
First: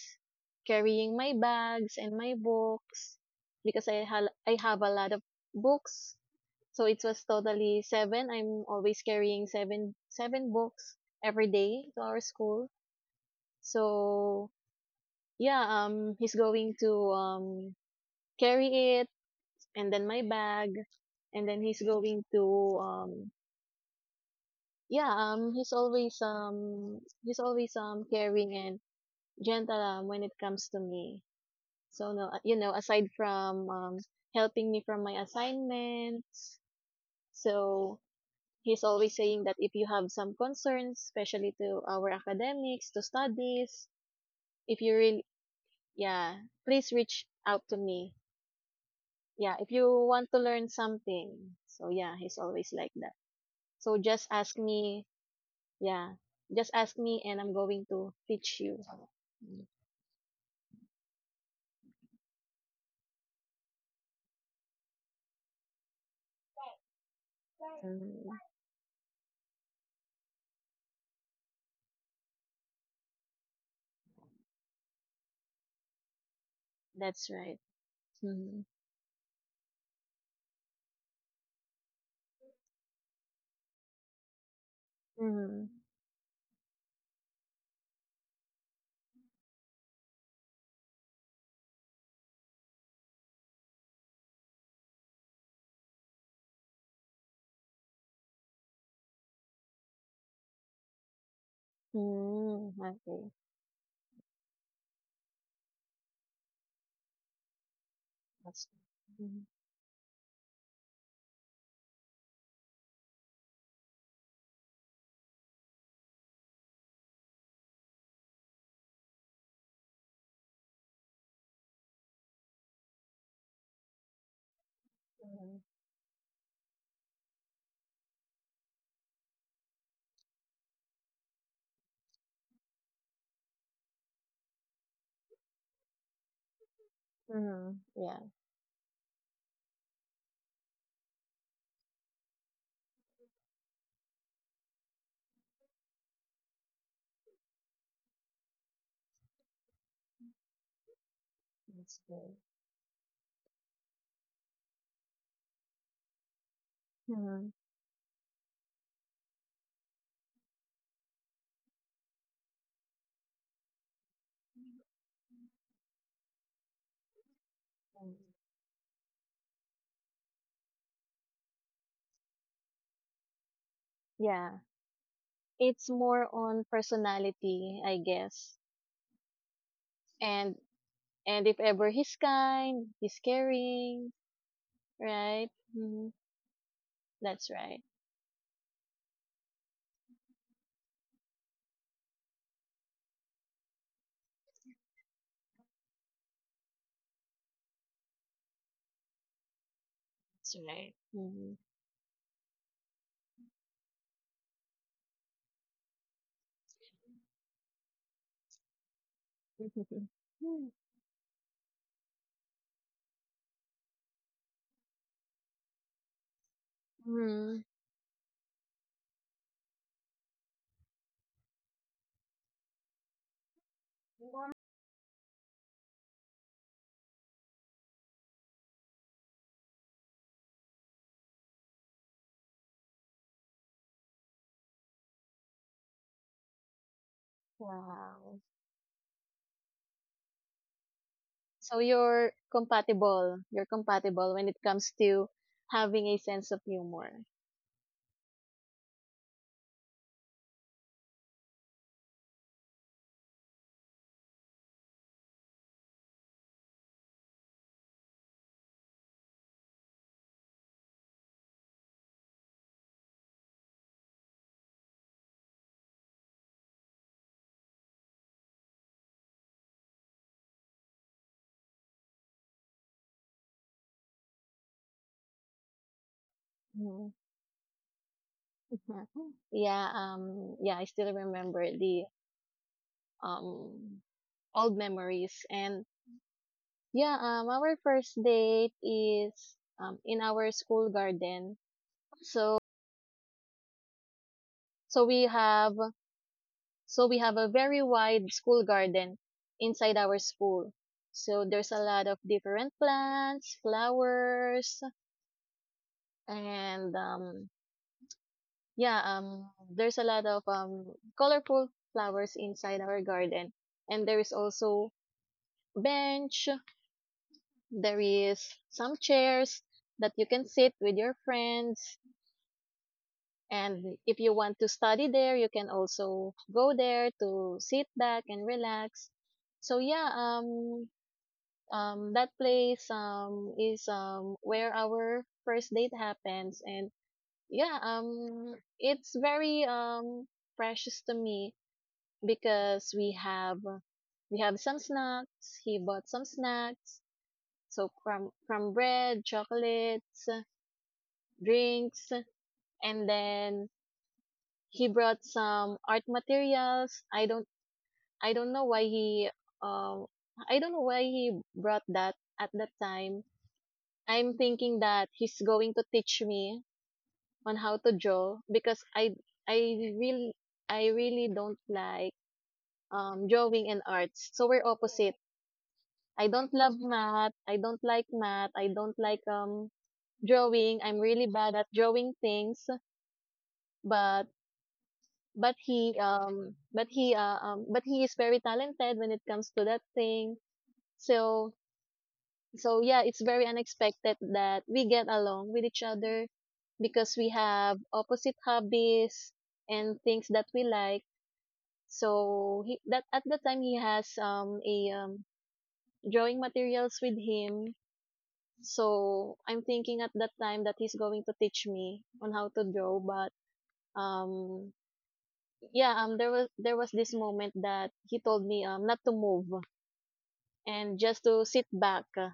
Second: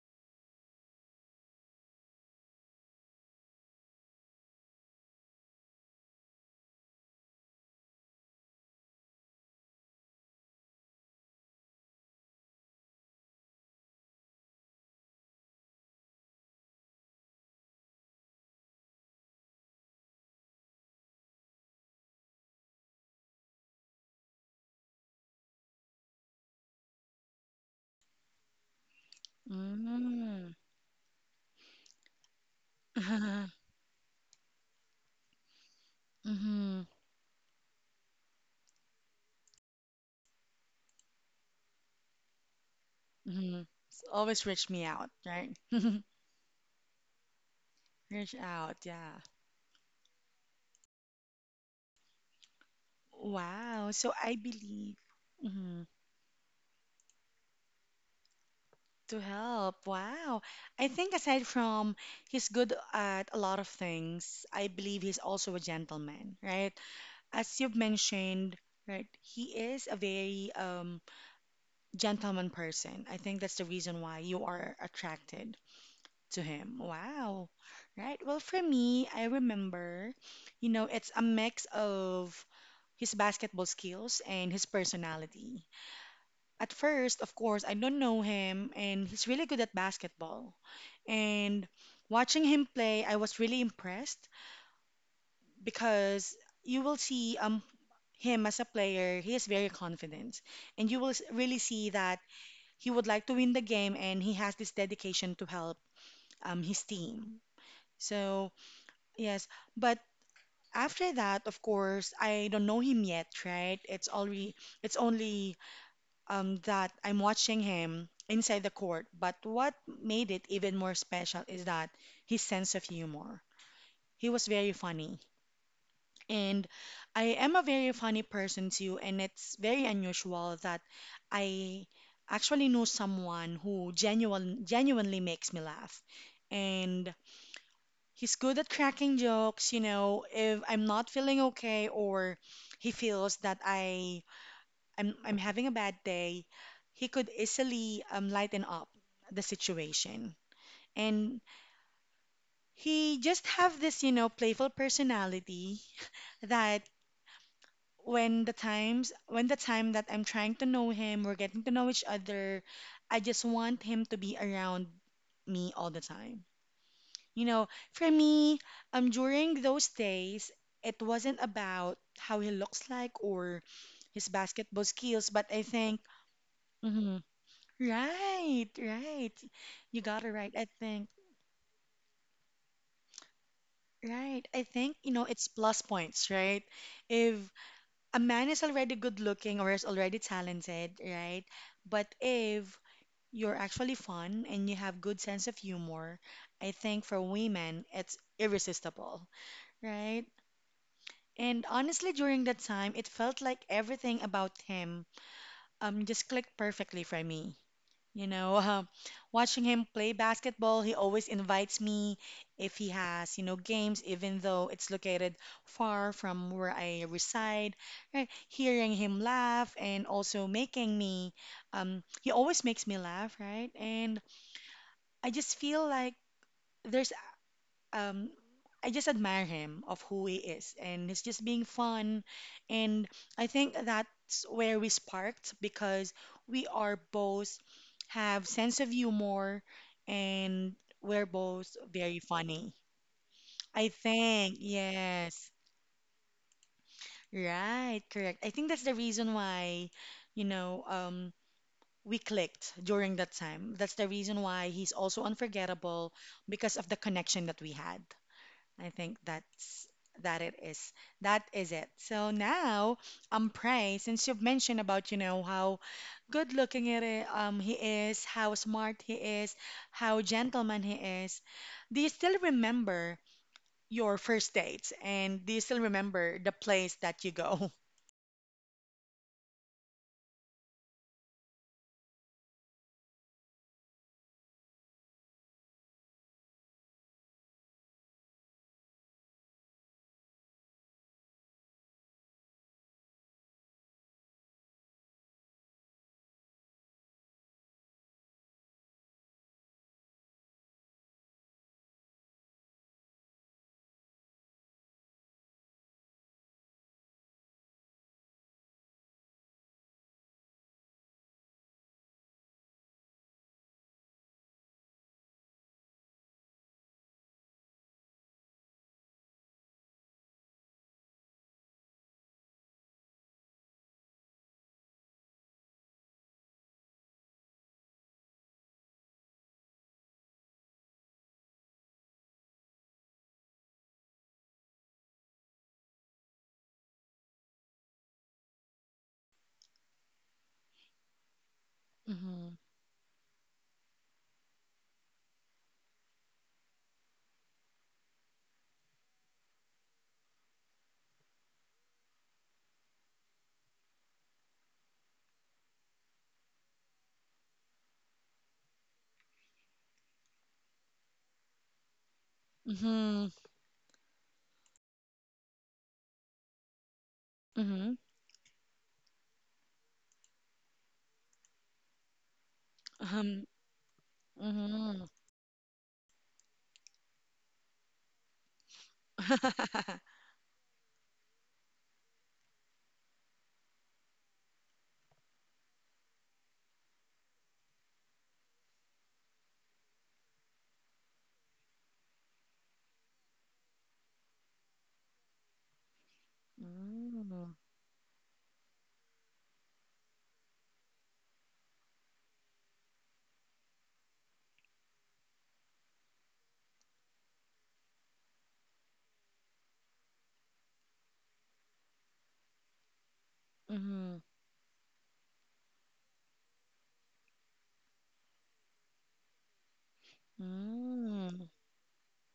[SPEAKER 2] carrying my bags and my books because I have a lot of books. So it was totally 7. I'm always carrying seven books every day to our school. So yeah, he's going to carry it, and then my bag, and then he's going to yeah he's always caring and gentle, when it
[SPEAKER 1] Mm.
[SPEAKER 2] comes to me. So no, aside
[SPEAKER 1] <laughs>
[SPEAKER 2] from helping me from my assignments.
[SPEAKER 1] Mm-hmm.
[SPEAKER 2] So he's always saying that if you have some concerns, especially to our academics, to
[SPEAKER 1] Mm-hmm.
[SPEAKER 2] studies,
[SPEAKER 1] It's always reached
[SPEAKER 2] if
[SPEAKER 1] me
[SPEAKER 2] you
[SPEAKER 1] out,
[SPEAKER 2] really,
[SPEAKER 1] right? <laughs>
[SPEAKER 2] yeah, please reach out to me.
[SPEAKER 1] Reach out, yeah.
[SPEAKER 2] Yeah, if you want to learn something. So yeah, he's always like that.
[SPEAKER 1] Wow.
[SPEAKER 2] So
[SPEAKER 1] So
[SPEAKER 2] just
[SPEAKER 1] I
[SPEAKER 2] ask
[SPEAKER 1] believe.
[SPEAKER 2] me,
[SPEAKER 1] Mhm.
[SPEAKER 2] yeah, just ask me, and I'm going to teach you.
[SPEAKER 1] To
[SPEAKER 2] Mm.
[SPEAKER 1] help. Wow. I think aside from he's good at a lot of things, I believe he's also a gentleman, right? As you've
[SPEAKER 2] Mm.
[SPEAKER 1] mentioned, right, he is a very gentleman person. I think that's the reason why you are attracted to him.
[SPEAKER 2] That's
[SPEAKER 1] Wow.
[SPEAKER 2] right.
[SPEAKER 1] Right. Well, for
[SPEAKER 2] Mm-hmm.
[SPEAKER 1] me, I remember, you know, it's a mix of his basketball skills and his personality.
[SPEAKER 2] Mm-hmm.
[SPEAKER 1] At first, of course, I don't know him, and he's really good at basketball. And watching him play, I was really impressed because you will see him as a player, he is very confident, and you will really see that
[SPEAKER 2] Mm-hmm.
[SPEAKER 1] he would like
[SPEAKER 2] Okay,
[SPEAKER 1] to win the game, and he has this dedication to help his team. So
[SPEAKER 2] that's
[SPEAKER 1] yes,
[SPEAKER 2] good.
[SPEAKER 1] but after that, of course, I don't know him yet, right? It's only that I'm watching him inside the court. But what made it even more special is that his sense of humor. He was very funny.
[SPEAKER 2] Mm-hmm.
[SPEAKER 1] And I am a very funny person too, and it's very unusual that I actually know someone who genuinely makes me laugh. And
[SPEAKER 2] Mm-hmm. Yeah,
[SPEAKER 1] he's good at cracking jokes, you know, if I'm not feeling okay or he feels that I'm having a bad day, he could easily lighten up the situation. And
[SPEAKER 2] that's good.
[SPEAKER 1] he just have this, you know, playful personality <laughs> that
[SPEAKER 2] Mm-hmm.
[SPEAKER 1] when the time that I'm trying to know him, we're getting to know each other, I just want him to be around me all the time. You know, for me, during those days, it wasn't about how he looks like or his
[SPEAKER 2] Yeah,
[SPEAKER 1] basketball skills, but I
[SPEAKER 2] it's
[SPEAKER 1] think
[SPEAKER 2] more on
[SPEAKER 1] mm-hmm,
[SPEAKER 2] personality, I guess.
[SPEAKER 1] right, right. You got it right.
[SPEAKER 2] And
[SPEAKER 1] I think,
[SPEAKER 2] and if ever, he's kind, he's caring,
[SPEAKER 1] right. I think, you know, it's
[SPEAKER 2] right?
[SPEAKER 1] plus
[SPEAKER 2] Mm-hmm.
[SPEAKER 1] points, right? If
[SPEAKER 2] That's right.
[SPEAKER 1] a man is already good looking or is already talented, right? But if you're actually fun and you have good sense of humor, I think for women, it's irresistible, right?
[SPEAKER 2] That's right. Mm-hmm.
[SPEAKER 1] And honestly, during that time, it felt like everything about him just clicked perfectly for me. You know, watching him play basketball, he
[SPEAKER 2] <laughs>
[SPEAKER 1] always invites me if he has, you know, games, even though it's located far from where I
[SPEAKER 2] Mm-hmm.
[SPEAKER 1] reside. Right? Hearing him laugh and also he always makes me laugh, right? And I just feel like there's um, I just admire him of who he is, and he's just being fun. And I think that's where we sparked because we are both
[SPEAKER 2] Wow.
[SPEAKER 1] have sense of humor, and we're both
[SPEAKER 2] So
[SPEAKER 1] very
[SPEAKER 2] you're
[SPEAKER 1] funny.
[SPEAKER 2] compatible. You're
[SPEAKER 1] I
[SPEAKER 2] compatible when
[SPEAKER 1] think
[SPEAKER 2] it comes to
[SPEAKER 1] yes,
[SPEAKER 2] having a sense of humor.
[SPEAKER 1] right, correct. I think that's the reason why, you know, we clicked during that time. That's the reason why he's also unforgettable because of the connection that we had. I think that's that it is. That is it. So now, Pray, since you've mentioned about, you know, how good looking he is, how smart he is, how gentleman he is, do you still remember your first dates? And do you still remember the place
[SPEAKER 2] Mhm.
[SPEAKER 1] that you go?
[SPEAKER 2] <laughs> Yeah, I still remember the um old memories, and yeah, our first date is in our school garden. So so we have so we have a very wide school garden inside our school. So there's a lot of different plants, flowers, and yeah um there's a lot of colorful flowers inside our garden, and there is also bench, there is some chairs that you can sit with your friends, and if you want to study there, you can also go there to sit back and relax. So yeah, that place is where our first date happens. And yeah, it's very precious to me
[SPEAKER 1] <laughs>
[SPEAKER 2] because we have some snacks. He bought some snacks, so from bread, chocolates, drinks, and then he brought some art materials. I don't know why he um I don't know why he brought that at that
[SPEAKER 1] Mm-hmm.
[SPEAKER 2] time.
[SPEAKER 1] Mm-hmm.
[SPEAKER 2] I'm thinking that he's going to teach me on how to
[SPEAKER 1] Mm-hmm.
[SPEAKER 2] draw because I really I really don't like
[SPEAKER 1] Um,
[SPEAKER 2] drawing and arts. So we're
[SPEAKER 1] mm-hmm.
[SPEAKER 2] opposite. I don't love math. I don't like math. I don't like
[SPEAKER 1] <laughs>
[SPEAKER 2] drawing. I'm really bad at drawing things, but but he is very talented when it comes to that thing. So so yeah, it's very unexpected that we get along with each other because we
[SPEAKER 1] Mm-hmm.
[SPEAKER 2] have opposite hobbies and things that we like. So he that at the time he has a drawing materials with him. So I'm thinking at that time that he's going to teach me on how to draw. But
[SPEAKER 1] Mm-hmm.
[SPEAKER 2] um yeah there was this moment that he told me not to move and just to sit back,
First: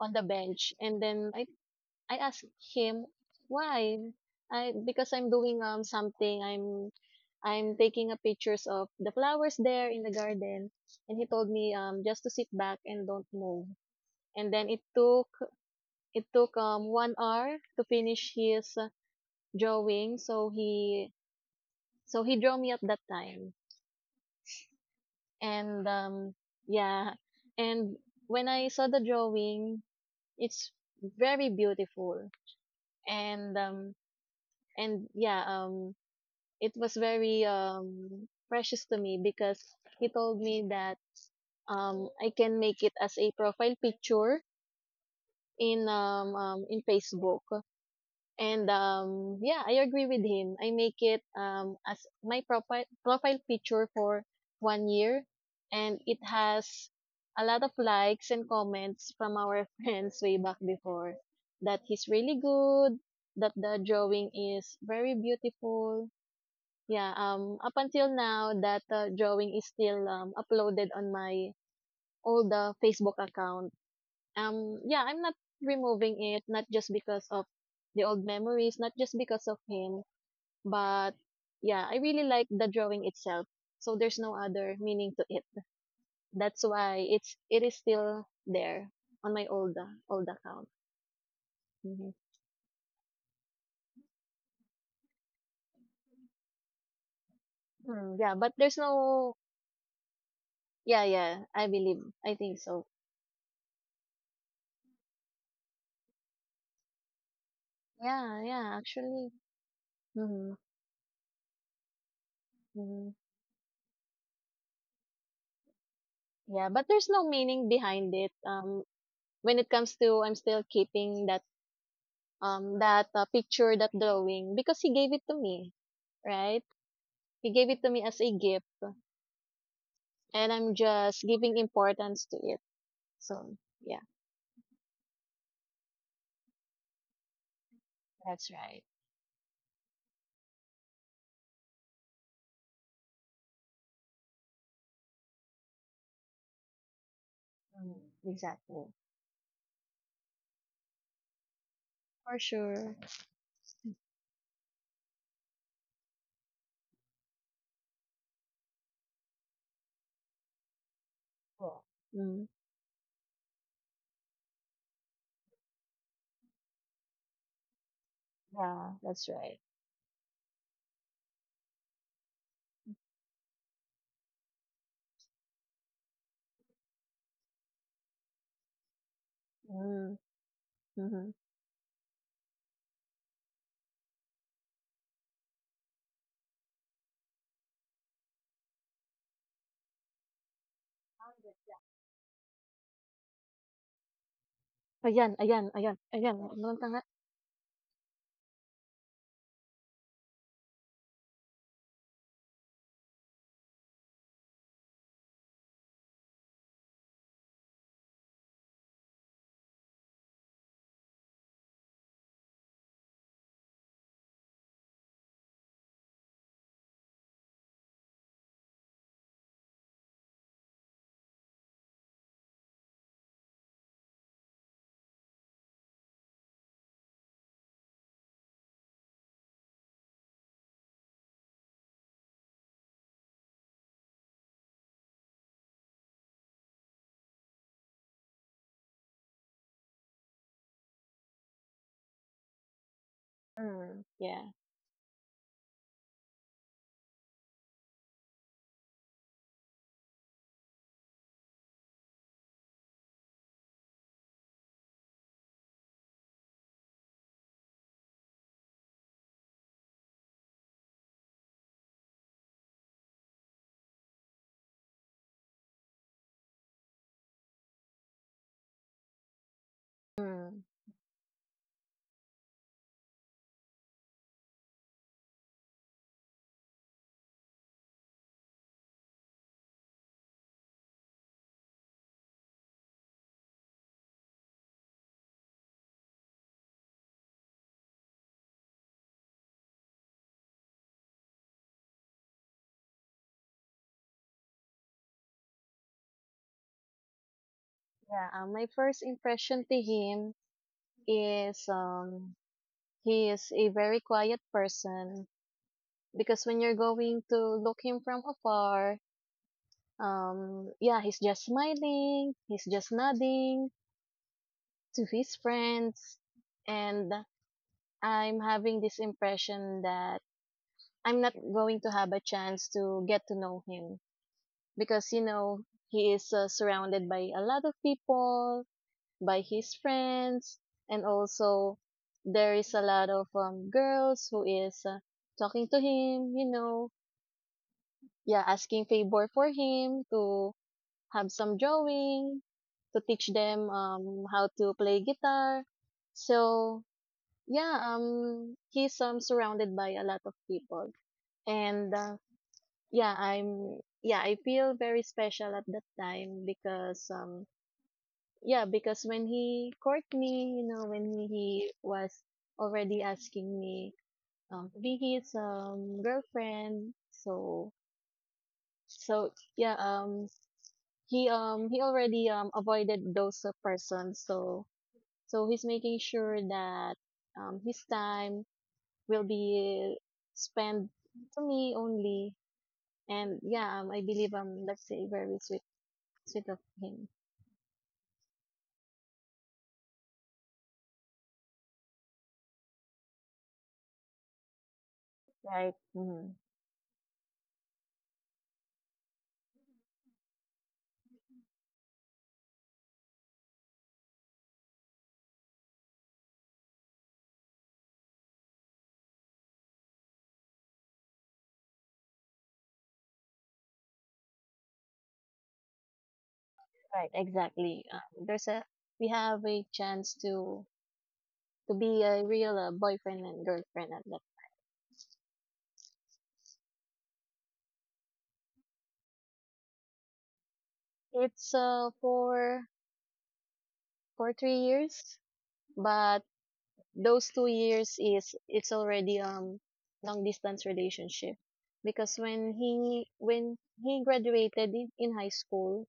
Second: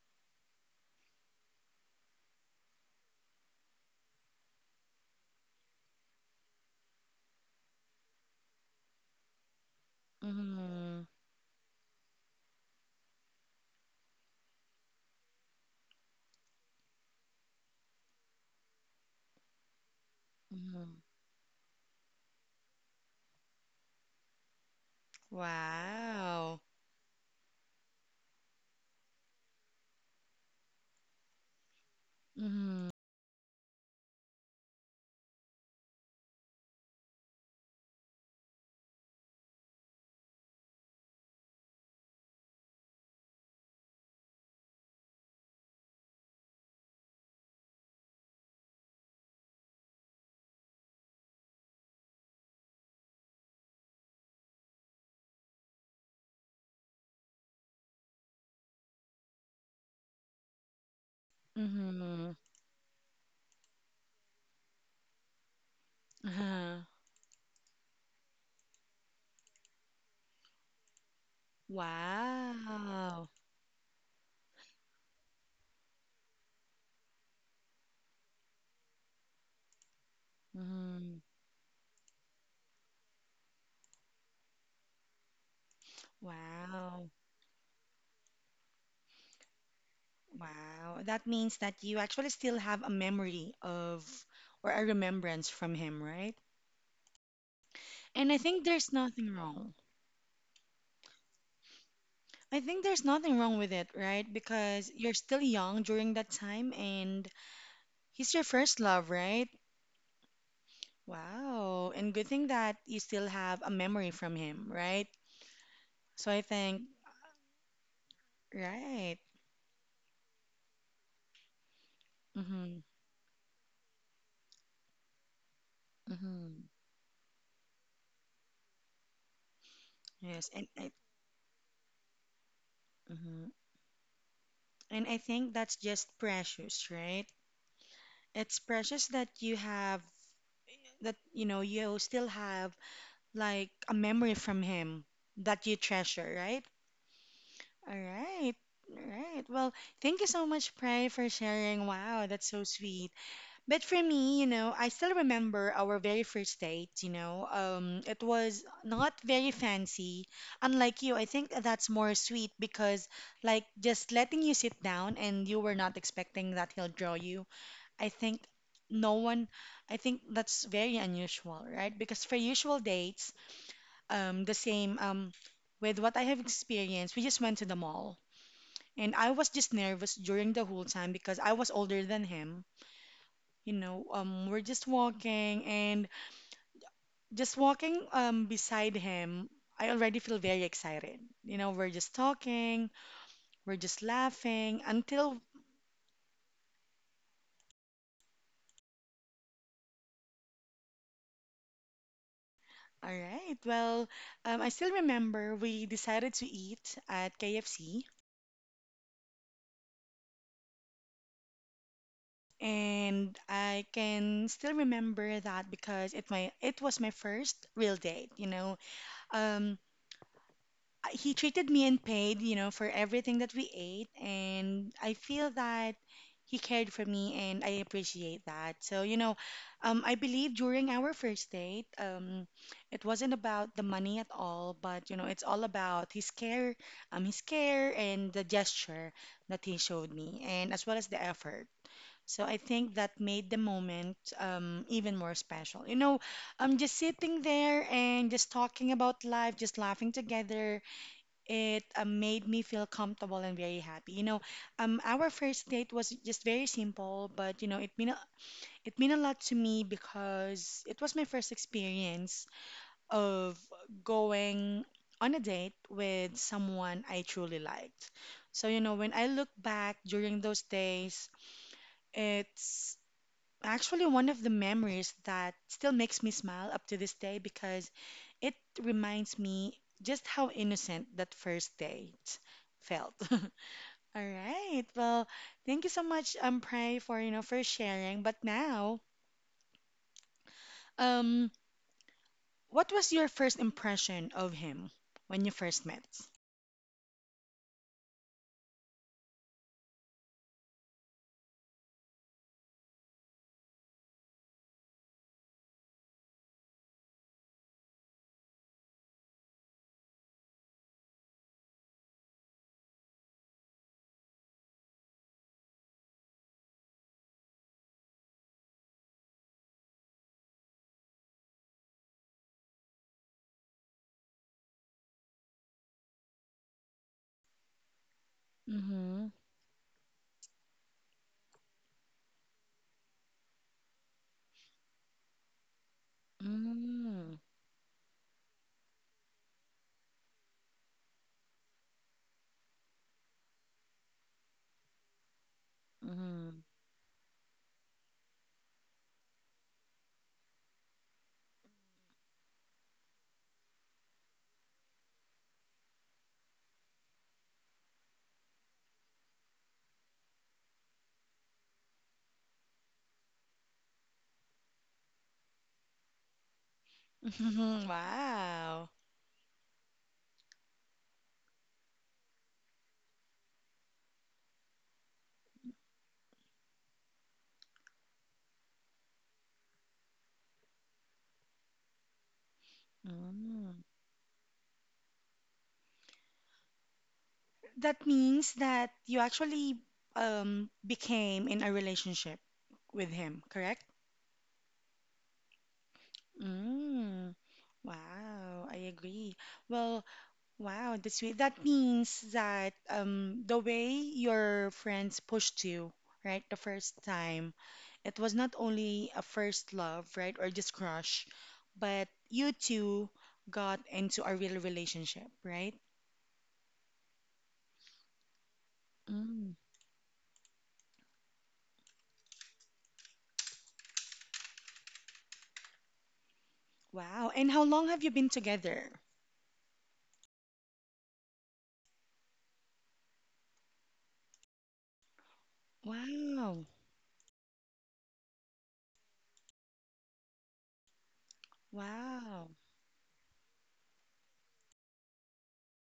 [SPEAKER 2] on the bench. And then I asked him why. I, because I'm doing something. I'm taking a pictures of the flowers there in the garden,
[SPEAKER 1] Mm-hmm.
[SPEAKER 2] and he told me just to sit back and don't move. And then it took 1 hour to finish his drawing. So
[SPEAKER 1] Mm-hmm.
[SPEAKER 2] he so he drew me at that time. And
[SPEAKER 1] Wow.
[SPEAKER 2] yeah, and when I saw the drawing, it's very beautiful.
[SPEAKER 1] Mhm.
[SPEAKER 2] And and yeah um it was very precious to me because he told me that I can make it as a profile picture in Facebook, and yeah, I agree with him. I make it as my profile picture for 1 year, and it has a lot of likes and comments from our <laughs> friends way back before, that he's
[SPEAKER 1] Mhm.
[SPEAKER 2] really good, that the drawing is very beautiful.
[SPEAKER 1] Uh-huh.
[SPEAKER 2] Yeah, up until now, that drawing is still uploaded on my old Facebook
[SPEAKER 1] Wow.
[SPEAKER 2] account. Yeah, I'm not removing it, not just because of the old memories, not just because of him, but
[SPEAKER 1] Mhm.
[SPEAKER 2] yeah, I really like the drawing itself. So there's no other meaning to it. That's why
[SPEAKER 1] Wow.
[SPEAKER 2] it is still there on my old old account.
[SPEAKER 1] Wow. That means that you
[SPEAKER 2] Hmm.
[SPEAKER 1] actually still have a memory of or a remembrance from him, right?
[SPEAKER 2] Mm,
[SPEAKER 1] And
[SPEAKER 2] yeah,
[SPEAKER 1] I
[SPEAKER 2] but
[SPEAKER 1] think
[SPEAKER 2] there's
[SPEAKER 1] there's nothing
[SPEAKER 2] no.
[SPEAKER 1] wrong.
[SPEAKER 2] Yeah, yeah, I believe. I
[SPEAKER 1] I
[SPEAKER 2] think
[SPEAKER 1] think
[SPEAKER 2] so.
[SPEAKER 1] there's nothing wrong with it, right? Because you're still young during that time and he's your
[SPEAKER 2] Yeah, yeah,
[SPEAKER 1] first love,
[SPEAKER 2] actually.
[SPEAKER 1] right?
[SPEAKER 2] Mm-hmm.
[SPEAKER 1] Wow. And good thing that you
[SPEAKER 2] Mm-hmm.
[SPEAKER 1] still have a memory from him, right? So I
[SPEAKER 2] Yeah,
[SPEAKER 1] think,
[SPEAKER 2] but there's no meaning behind it.
[SPEAKER 1] right.
[SPEAKER 2] When it comes to, I'm still keeping that
[SPEAKER 1] Mm-hmm.
[SPEAKER 2] that picture, that drawing, because he gave it to me, right?
[SPEAKER 1] Mm-hmm.
[SPEAKER 2] He gave it to me as a gift,
[SPEAKER 1] Yes,
[SPEAKER 2] and
[SPEAKER 1] and
[SPEAKER 2] I'm
[SPEAKER 1] I
[SPEAKER 2] just giving importance to it.
[SPEAKER 1] mm-hmm.
[SPEAKER 2] So yeah.
[SPEAKER 1] And I think that's just precious, right?
[SPEAKER 2] That's
[SPEAKER 1] It's
[SPEAKER 2] right.
[SPEAKER 1] precious that you have that you know you still have like a memory from him that you treasure, right? All
[SPEAKER 2] Mm,
[SPEAKER 1] right.
[SPEAKER 2] exactly.
[SPEAKER 1] All right. Well, thank you so much, Pray, for sharing. Wow,
[SPEAKER 2] For
[SPEAKER 1] that's so
[SPEAKER 2] sure.
[SPEAKER 1] sweet. But for me, you know, I still remember our very first date, you know. It was not very fancy. Unlike you, I think
[SPEAKER 2] Cool.
[SPEAKER 1] that's more
[SPEAKER 2] Mm,
[SPEAKER 1] sweet because, like, just letting you sit down and you were not expecting that he'll draw you. I think
[SPEAKER 2] yeah,
[SPEAKER 1] no
[SPEAKER 2] that's
[SPEAKER 1] one,
[SPEAKER 2] right.
[SPEAKER 1] I think that's very unusual, right? Because for usual dates, the same, with what I have experienced, we just went to the mall. And I was just nervous
[SPEAKER 2] Mm.
[SPEAKER 1] during the whole time
[SPEAKER 2] Mm-hmm.
[SPEAKER 1] because I was older than him. You know, we're just walking and just walking beside him. I already feel very excited.
[SPEAKER 2] How did...
[SPEAKER 1] You know, we're just talking, we're just laughing
[SPEAKER 2] Ayan,
[SPEAKER 1] until,
[SPEAKER 2] ayan, ayan, ayan, that- Meron ka nga.
[SPEAKER 1] all right, well, I still remember we decided to eat at KFC. And I can still remember that because it was my first real date, you know. Um, he treated me and paid, you know, for everything that we ate. And I feel that he cared for me and I appreciate that. So, you know, I believe during our first date, it wasn't about the money at all, but, you know, it's all about his care and the gesture that he showed me, and as well as the effort. So I think that made the
[SPEAKER 2] Mm,
[SPEAKER 1] moment
[SPEAKER 2] yeah.
[SPEAKER 1] even more special. You know, just sitting there and just talking about life, just laughing together, it made me feel comfortable and very happy. You know, our first date was just very simple, but you know, it mean a lot to me because it was my first experience of going on a date with someone I truly liked. So, you know, when I look back during
[SPEAKER 2] Mm.
[SPEAKER 1] those days, it's actually one of the memories that still makes me smile up to this day because it reminds me just how innocent that first date felt. <laughs> All right. Well, thank you so much, Pray, for you know for sharing. But now, um, what was your first impression of him when you first met?
[SPEAKER 2] Yeah, my first impression to him is, he is a very quiet person, because when you're going to look him from afar, yeah, he's just smiling, he's just nodding to his friends, and I'm having this impression that I'm not going to have a chance to get to know him, because, you know, he is surrounded by a lot of people,
[SPEAKER 1] Mm-hmm.
[SPEAKER 2] by his friends. And also there is a lot of girls who is talking to him, you know,
[SPEAKER 1] Mm-hmm.
[SPEAKER 2] yeah, asking favor for him to have some drawing, to teach them how to play guitar.
[SPEAKER 1] Mm-hmm.
[SPEAKER 2] So yeah, he's surrounded by a lot of people. And yeah, I feel very special at that time, because yeah, because when he court me, you know, when he was already asking me to be his girlfriend. So
[SPEAKER 1] <laughs> Wow.
[SPEAKER 2] so yeah um he already avoided those persons. So so he's making sure that his time will be spent to me only, and yeah,
[SPEAKER 1] Mm.
[SPEAKER 2] I believe that's a very sweet of him.
[SPEAKER 1] That means that you actually became in a relationship with him, correct?
[SPEAKER 2] Right? Mhm.
[SPEAKER 1] Mm. Wow, I agree. Well, wow, that's sweet. That means that the way your friends pushed you, right, the first time, it was not only a first love, right, or just crush, but you two got into a real relationship, right?
[SPEAKER 2] Right, exactly. There's a We have
[SPEAKER 1] Mm,
[SPEAKER 2] a chance to be a real boyfriend and girlfriend at that.
[SPEAKER 1] wow. And how long have you been together?
[SPEAKER 2] It's for 3 years, but
[SPEAKER 1] Wow.
[SPEAKER 2] those 2 years is it's already long distance relationship, because
[SPEAKER 1] Wow.
[SPEAKER 2] when he graduated in high school,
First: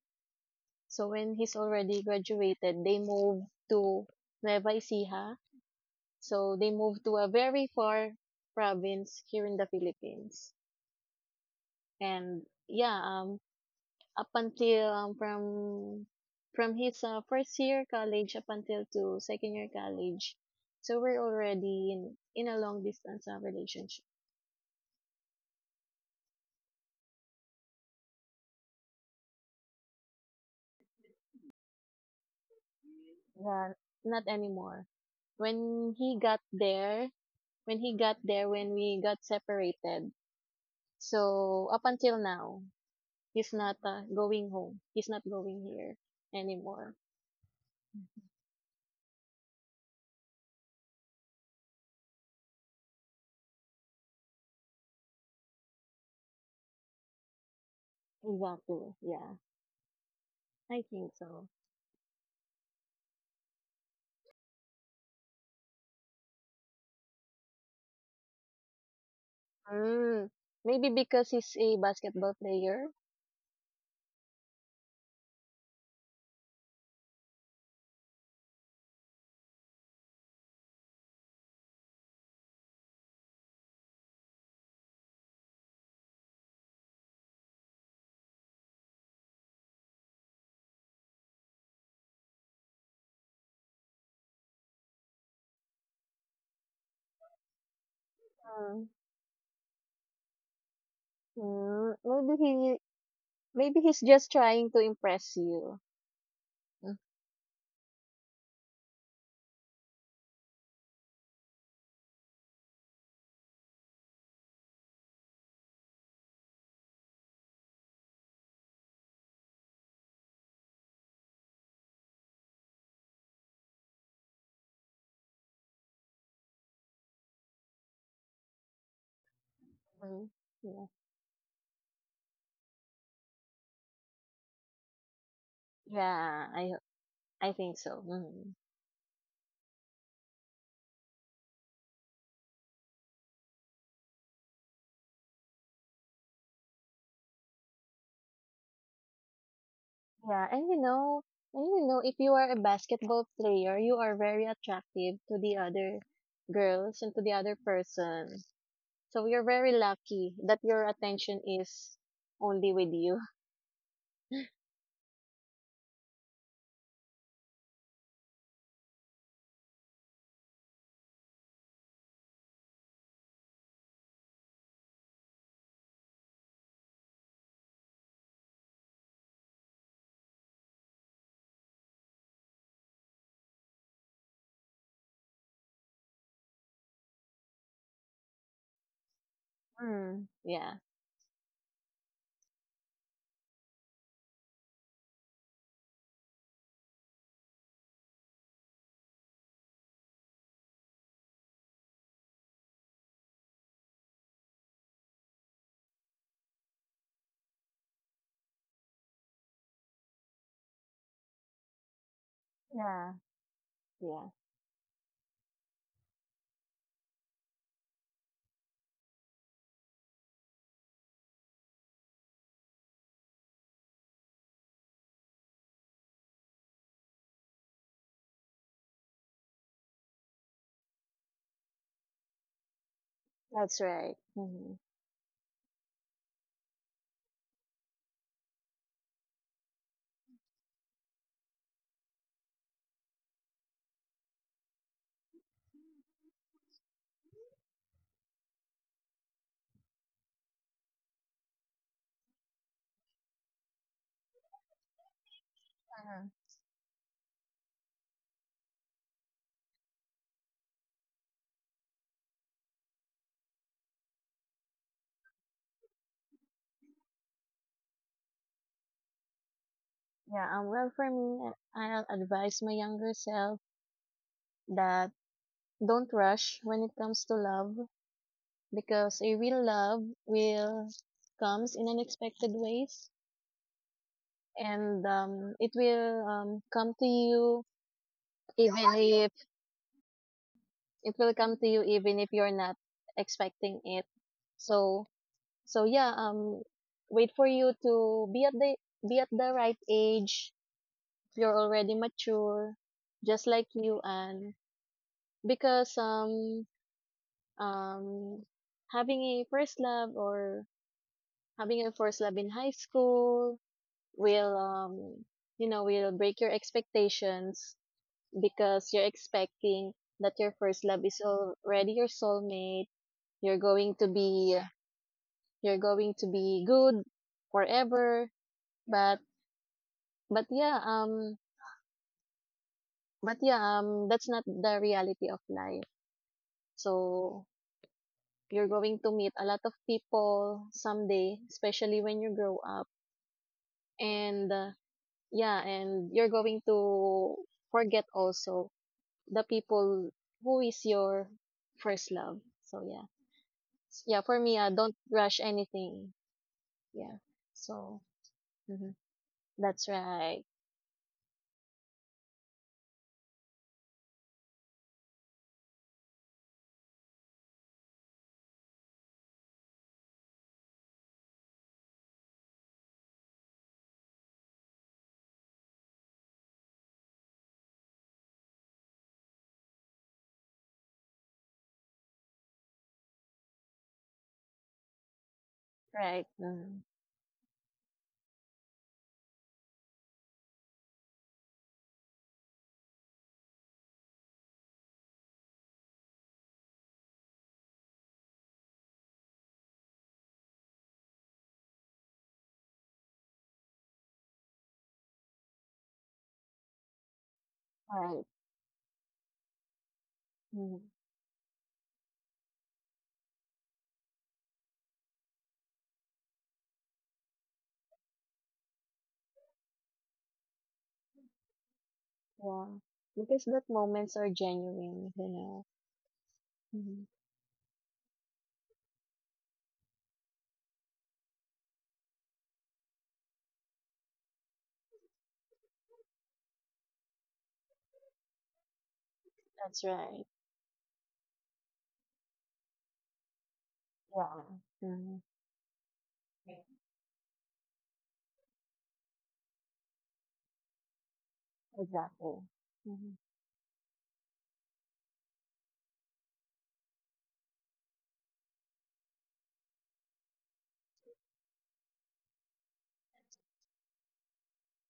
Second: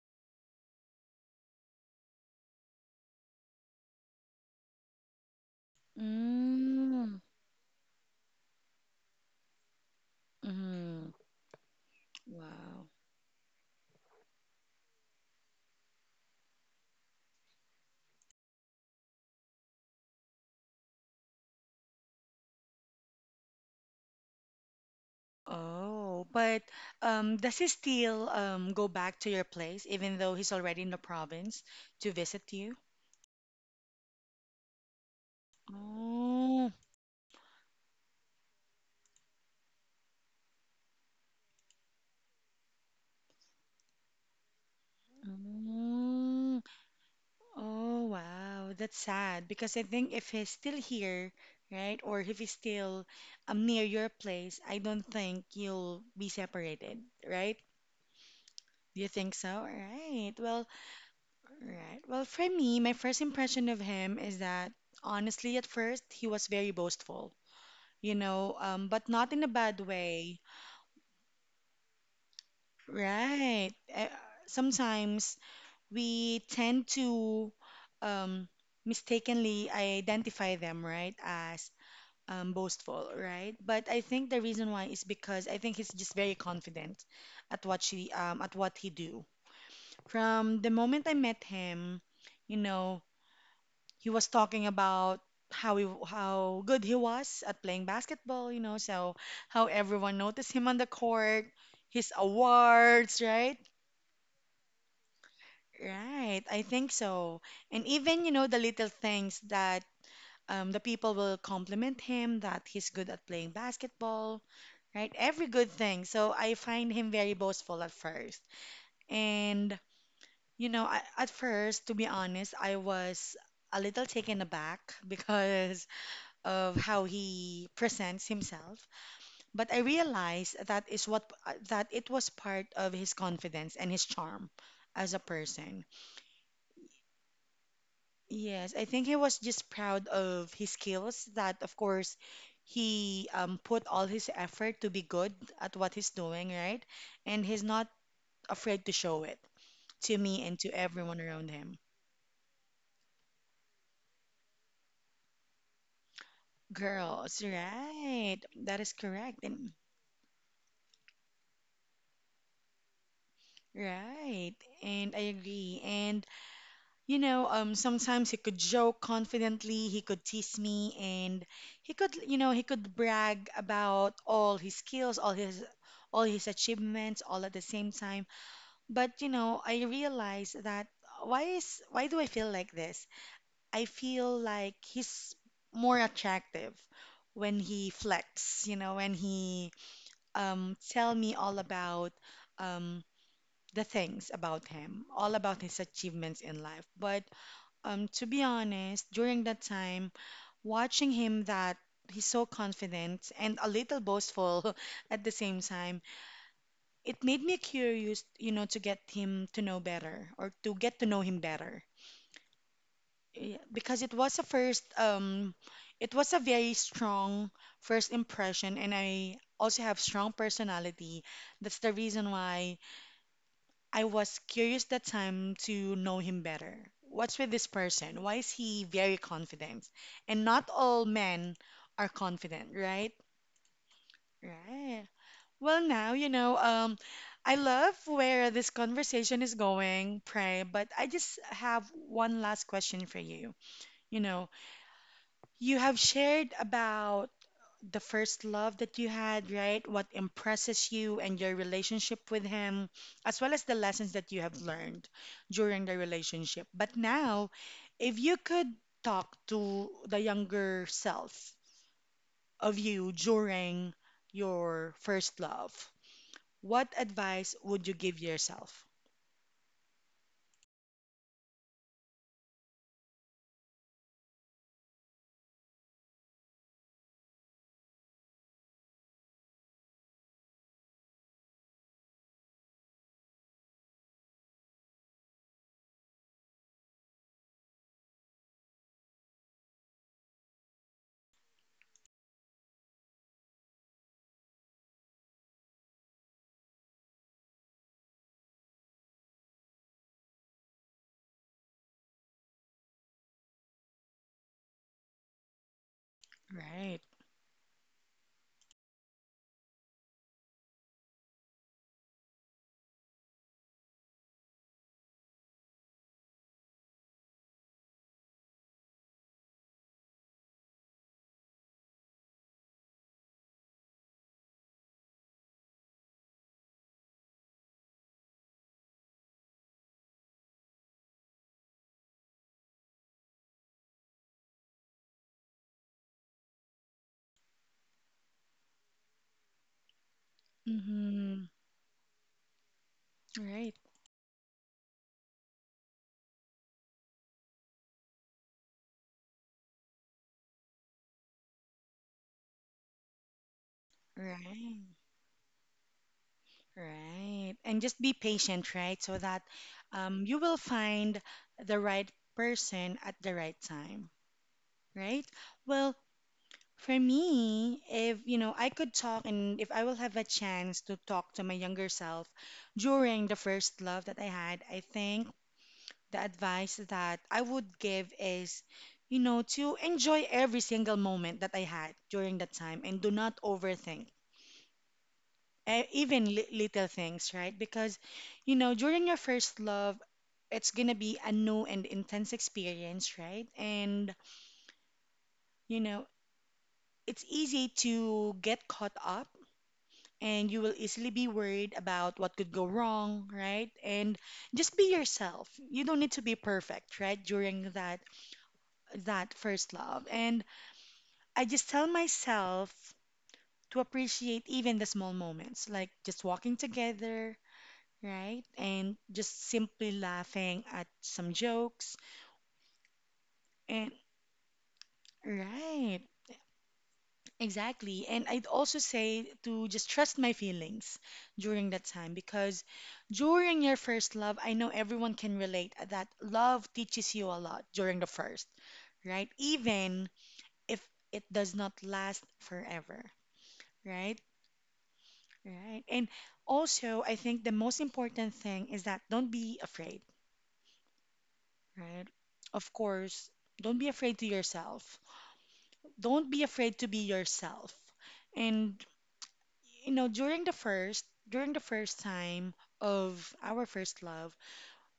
[SPEAKER 2] so when he's already graduated, they moved to Nueva Ecija. So they moved to
[SPEAKER 1] Mm,
[SPEAKER 2] a very far province here in the Philippines.
[SPEAKER 1] mm,
[SPEAKER 2] And
[SPEAKER 1] wow.
[SPEAKER 2] yeah, up until from his first year college up until to second year college, so we're already in a long distance relationship.
[SPEAKER 1] Oh, but does he still go back to your place even though he's already in the province to visit you?
[SPEAKER 2] Yeah, not anymore. when he got
[SPEAKER 1] Oh,
[SPEAKER 2] there when he got there, when we got separated, so up until now, he's not going home, he's not going here
[SPEAKER 1] mm,
[SPEAKER 2] anymore.
[SPEAKER 1] oh, wow. That's sad because I think if he's still here, right, or if he's still near your place, I don't think you'll be separated, right?
[SPEAKER 2] Exactly,
[SPEAKER 1] Do you
[SPEAKER 2] yeah.
[SPEAKER 1] think so? All right. Well,
[SPEAKER 2] I think so.
[SPEAKER 1] all right. Well, for me, my first impression of him is that honestly, at first, he was very boastful you know, but not in a bad
[SPEAKER 2] Mm,
[SPEAKER 1] way.
[SPEAKER 2] maybe because he's a basketball player?
[SPEAKER 1] Right. Sometimes we tend to um, mistakenly identify them, right, as boastful, right? But I think the reason why is because I think he's just very confident at what she at what he do. From the moment I met him, you know, he was talking about how good he was at playing basketball, you know,
[SPEAKER 2] Mm.
[SPEAKER 1] so how everyone noticed him on the court,
[SPEAKER 2] Mm,
[SPEAKER 1] his
[SPEAKER 2] maybe he
[SPEAKER 1] awards, right?
[SPEAKER 2] maybe he's just trying to impress you.
[SPEAKER 1] Right, I think
[SPEAKER 2] Mm.
[SPEAKER 1] so. And even, you know, the little things that the people will compliment him that he's good at playing basketball, right? Every good thing. So I find him very boastful at first. And, you know, I, at first, to be honest, I was a little taken aback <laughs> because of how he presents himself, but I
[SPEAKER 2] Mm.
[SPEAKER 1] realized
[SPEAKER 2] Yeah,
[SPEAKER 1] that is what that it was part of his confidence and his charm as a person.
[SPEAKER 2] yeah, I think so. Mm.
[SPEAKER 1] Yes, I think he was just proud of his skills that of course he put all his effort to be good at what he's doing, right? And he's not afraid to show it to me
[SPEAKER 2] Yeah,
[SPEAKER 1] and
[SPEAKER 2] and
[SPEAKER 1] to
[SPEAKER 2] you
[SPEAKER 1] everyone
[SPEAKER 2] know,
[SPEAKER 1] around him.
[SPEAKER 2] if you are a basketball player, you are very attractive to the other girls and to the
[SPEAKER 1] Girls,
[SPEAKER 2] other
[SPEAKER 1] right.
[SPEAKER 2] person.
[SPEAKER 1] That is
[SPEAKER 2] So
[SPEAKER 1] correct.
[SPEAKER 2] you're
[SPEAKER 1] And
[SPEAKER 2] very lucky that your attention is only with you.
[SPEAKER 1] right. And I agree. And you know, sometimes he could joke confidently, he could tease me, and he could, you know, he could brag about all his skills, all his achievements, all at the same time. But, you know, I realized that why do I feel like this? I feel like he's more attractive when he flex, you know, when he
[SPEAKER 2] Mm. <laughs> Yeah.
[SPEAKER 1] tell me all about um the things about him, all about his achievements in life. But to be honest, during that time, watching him that he's so confident and a little boastful <laughs> at the same time, it made me curious, you know, to get to know him better.
[SPEAKER 2] Yeah.
[SPEAKER 1] Yeah, because it
[SPEAKER 2] Yeah,
[SPEAKER 1] was a first, it was a very strong first impression, and I also have strong personality. That's the reason why I was curious that time to know him better. What's with this person? Why is he very confident? And not all men are confident, right?
[SPEAKER 2] that's right. Hmm.
[SPEAKER 1] Right. Well, now, you know, I love where this conversation is going, Pray, but I just have one last question for you. You know, you have shared about the first love that you had, right? What impresses you and your relationship with him, as well as the lessons that you have learned during the
[SPEAKER 2] Uh-huh.
[SPEAKER 1] relationship. But now, if you could talk to the younger self of you during your first love, what advice would you give yourself?
[SPEAKER 2] Yeah, well, for me, I'll advise my younger self that don't rush when it comes to love, because a real love will comes in unexpected ways, and it will come to you, even if it will come to you even if you're not expecting it. So so yeah, wait for you to be at the, be at the right age, if you're already mature, just like you. And because
[SPEAKER 1] Right.
[SPEAKER 2] um having a first love or having a first love in high school will, you know, will break your expectations, because you're expecting that your first love is already your soulmate. You're going to be you're going to be good forever. But but yeah, um but yeah, that's not the reality of life. So you're going to meet a lot of people someday,
[SPEAKER 1] Mm-hmm.
[SPEAKER 2] especially when you grow up.
[SPEAKER 1] Right.
[SPEAKER 2] And yeah, and you're going to forget also the people who is your first love. So yeah. Yeah, for me,
[SPEAKER 1] Right.
[SPEAKER 2] don't rush anything. Yeah.
[SPEAKER 1] Right. And just
[SPEAKER 2] So,
[SPEAKER 1] be patient,
[SPEAKER 2] mhm,
[SPEAKER 1] right? So that
[SPEAKER 2] that's
[SPEAKER 1] you
[SPEAKER 2] right.
[SPEAKER 1] will find the right person at the right time, right? Well, for me, if you know, I could talk and if I will have a chance to talk to my younger self during the first love that I had, I think the advice that I would give is, you know, to enjoy every single moment that I had during that time and do not overthink even
[SPEAKER 2] Right.
[SPEAKER 1] li little
[SPEAKER 2] Mm.
[SPEAKER 1] things, right? Because, you know, during your first love, it's gonna be a new and intense experience, right? And, you know, it's easy to get caught up and you will easily be worried about what could go wrong, right? And just be yourself. You don't need to be perfect, right? During that
[SPEAKER 2] Right.
[SPEAKER 1] that first love. And
[SPEAKER 2] Mm.
[SPEAKER 1] I just tell myself to appreciate even the small moments, like just walking together, right? And just simply laughing at some jokes.
[SPEAKER 2] Yeah. Because that
[SPEAKER 1] And
[SPEAKER 2] moments are genuine, you know.
[SPEAKER 1] right,
[SPEAKER 2] Hmm.
[SPEAKER 1] exactly. And I'd also say to just trust my feelings during that time because during your first love, I know everyone can relate that love teaches you a lot during the first, right?
[SPEAKER 2] That's
[SPEAKER 1] Even
[SPEAKER 2] right.
[SPEAKER 1] if it does not last forever, right?
[SPEAKER 2] Yeah. Hmm.
[SPEAKER 1] Right. And also, I think the most important thing is that don't be afraid right?
[SPEAKER 2] Exactly.
[SPEAKER 1] Of
[SPEAKER 2] Hmm.
[SPEAKER 1] course, don't be afraid to yourself. Don't be afraid to be yourself. And you know, during the first time of our first love,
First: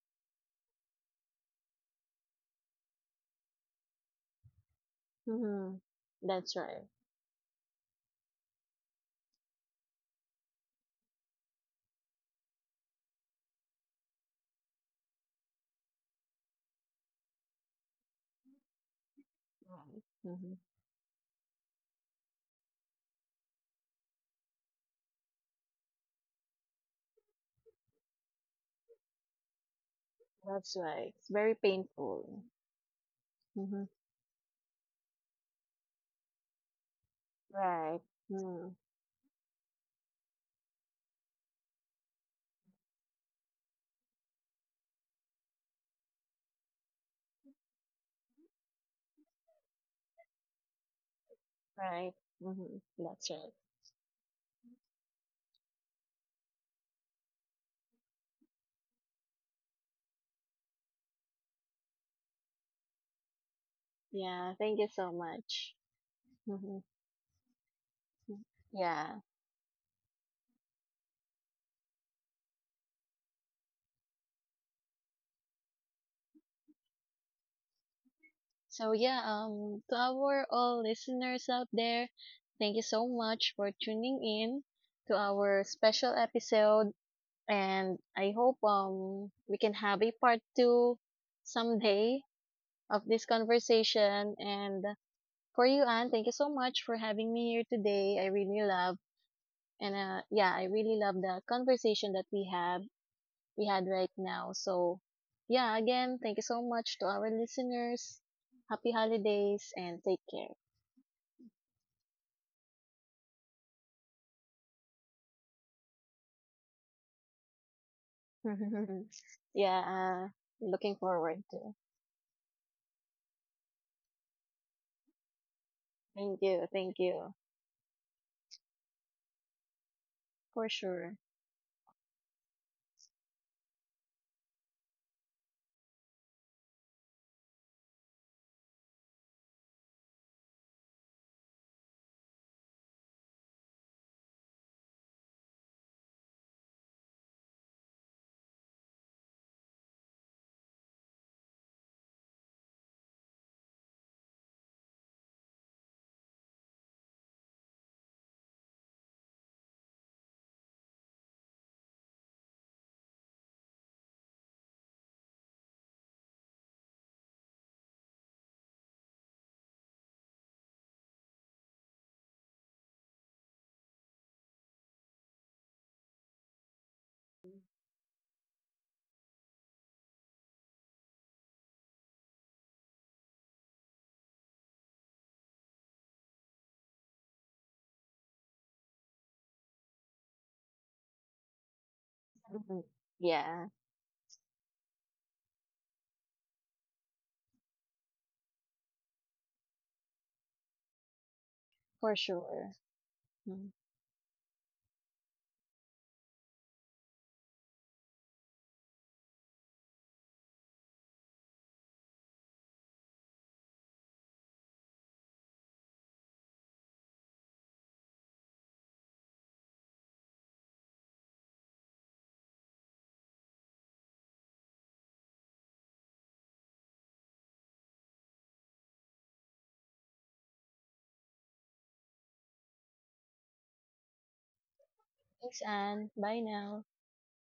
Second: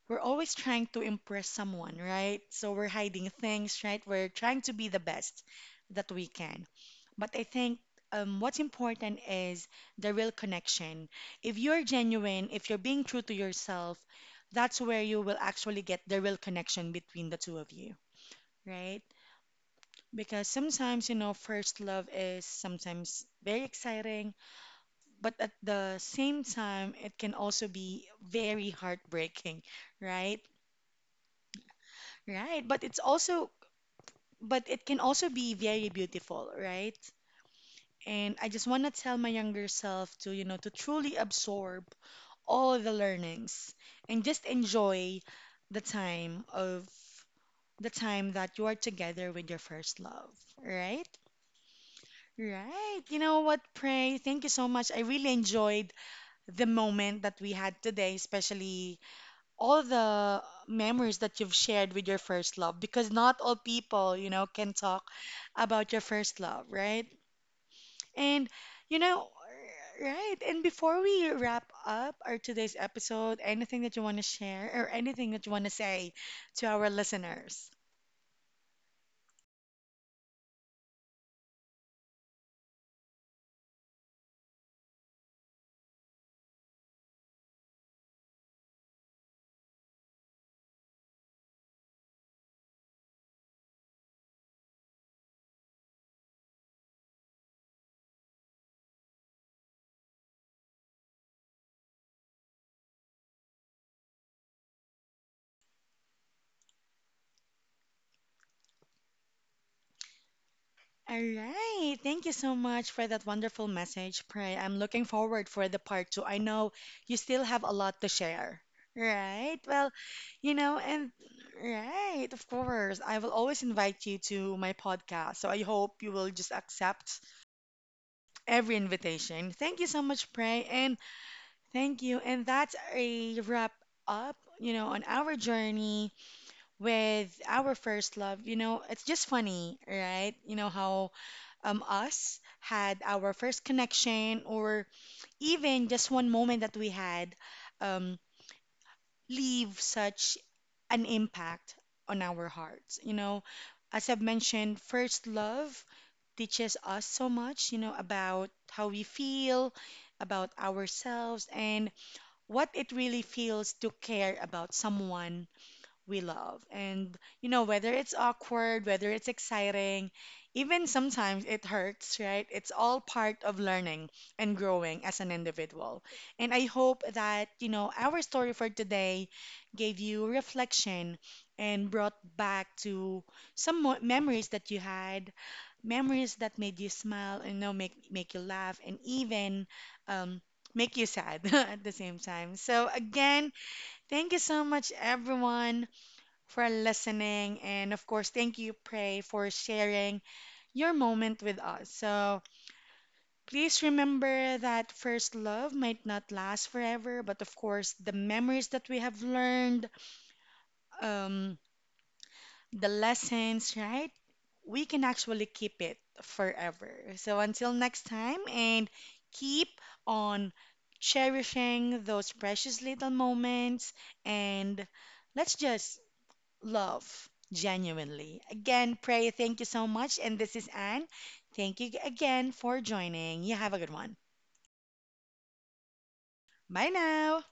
[SPEAKER 1] we're always trying to impress someone, right? So we're hiding things, right? We're trying to be the best
[SPEAKER 2] Hmm.
[SPEAKER 1] that we
[SPEAKER 2] That's
[SPEAKER 1] can.
[SPEAKER 2] right.
[SPEAKER 1] But I think what's important is the real connection. If you're genuine, if you're being true to yourself, that's where you will actually get the real connection between the two of you right?
[SPEAKER 2] Right.
[SPEAKER 1] Because
[SPEAKER 2] Hmm.
[SPEAKER 1] sometimes, you know, first love is sometimes very exciting, but at the same time, it can also be very heartbreaking, right?
[SPEAKER 2] That's right. It's very painful.
[SPEAKER 1] Right. But it's also,
[SPEAKER 2] Hmm.
[SPEAKER 1] but it can also be very beautiful, right?
[SPEAKER 2] Right.
[SPEAKER 1] And I just
[SPEAKER 2] Mm.
[SPEAKER 1] want to tell my younger self to, you know, to truly absorb all the learnings and just enjoy the time of the time that you are together with your first love, right?
[SPEAKER 2] Right. Hmm.
[SPEAKER 1] Right. You
[SPEAKER 2] That's
[SPEAKER 1] know
[SPEAKER 2] right.
[SPEAKER 1] what, Pray? Thank you so much. I really enjoyed the moment that we had today, especially all the memories that you've shared with your first love, because not all people, you know,
[SPEAKER 2] Yeah.
[SPEAKER 1] can
[SPEAKER 2] Thank you
[SPEAKER 1] talk
[SPEAKER 2] so much.
[SPEAKER 1] about your first love,
[SPEAKER 2] Hmm.
[SPEAKER 1] right? And, you
[SPEAKER 2] Yeah.
[SPEAKER 1] know, right. And before we wrap up our today's episode, anything that you want to share or anything that you want to say to our listeners?
[SPEAKER 2] So yeah, to our all listeners out there, thank you so much for tuning in to our special episode, and I hope we can have a part two someday of this conversation. And for you, Anne, thank you so much for having me here today. I really love, and yeah, I really love the conversation that we had right now. So yeah, again, thank you so much to our listeners. Happy holidays and take care.
[SPEAKER 1] All right. Thank you so much for that wonderful message, Pray. I'm looking forward for the part 2. I know you still have a lot to share,
[SPEAKER 2] <laughs>
[SPEAKER 1] right?
[SPEAKER 2] Yeah,
[SPEAKER 1] Well, you know,
[SPEAKER 2] looking
[SPEAKER 1] and
[SPEAKER 2] forward to.
[SPEAKER 1] right, of course, I will always invite you to my podcast. So I hope you will
[SPEAKER 2] Thank
[SPEAKER 1] just
[SPEAKER 2] you, thank
[SPEAKER 1] accept
[SPEAKER 2] you.
[SPEAKER 1] every invitation. Thank you so much, Pray,
[SPEAKER 2] For
[SPEAKER 1] and
[SPEAKER 2] sure.
[SPEAKER 1] thank you. And that's a wrap up, you know, on our journey with our first love. You know, it's just funny, right? You know how us had our first connection or even just one moment that we had um leave such an impact on our hearts. You know, as I've mentioned, first love teaches us so much, you know, about how we feel, about ourselves, and what it really feels to care about someone we love. And, you know, whether it's awkward, whether it's exciting, even sometimes it hurts, right? It's all part of learning and growing as an individual. And I hope that, you know, our story for today gave you reflection and brought back to some memories that you had, memories that made you smile and, you know, make you laugh and even, um, make you sad <laughs> at the same time.
[SPEAKER 2] Mhm.
[SPEAKER 1] So, again,
[SPEAKER 2] Yeah,
[SPEAKER 1] thank you so much, everyone, for listening. And of course, thank you, Prey, for sharing your moment with us.
[SPEAKER 2] for
[SPEAKER 1] So
[SPEAKER 2] sure. Mm.
[SPEAKER 1] please remember that first love might not last forever, but of course, the memories that we have learned, um, the lessons, right? We can actually keep it forever. So until next time, and keep on cherishing those precious little moments and let's just love genuinely. Again, Pray, thank you so much. And this is Anne. Thank you again for joining. You have a good one.
[SPEAKER 2] Thanks, Anne. Bye now.
[SPEAKER 1] Bye now.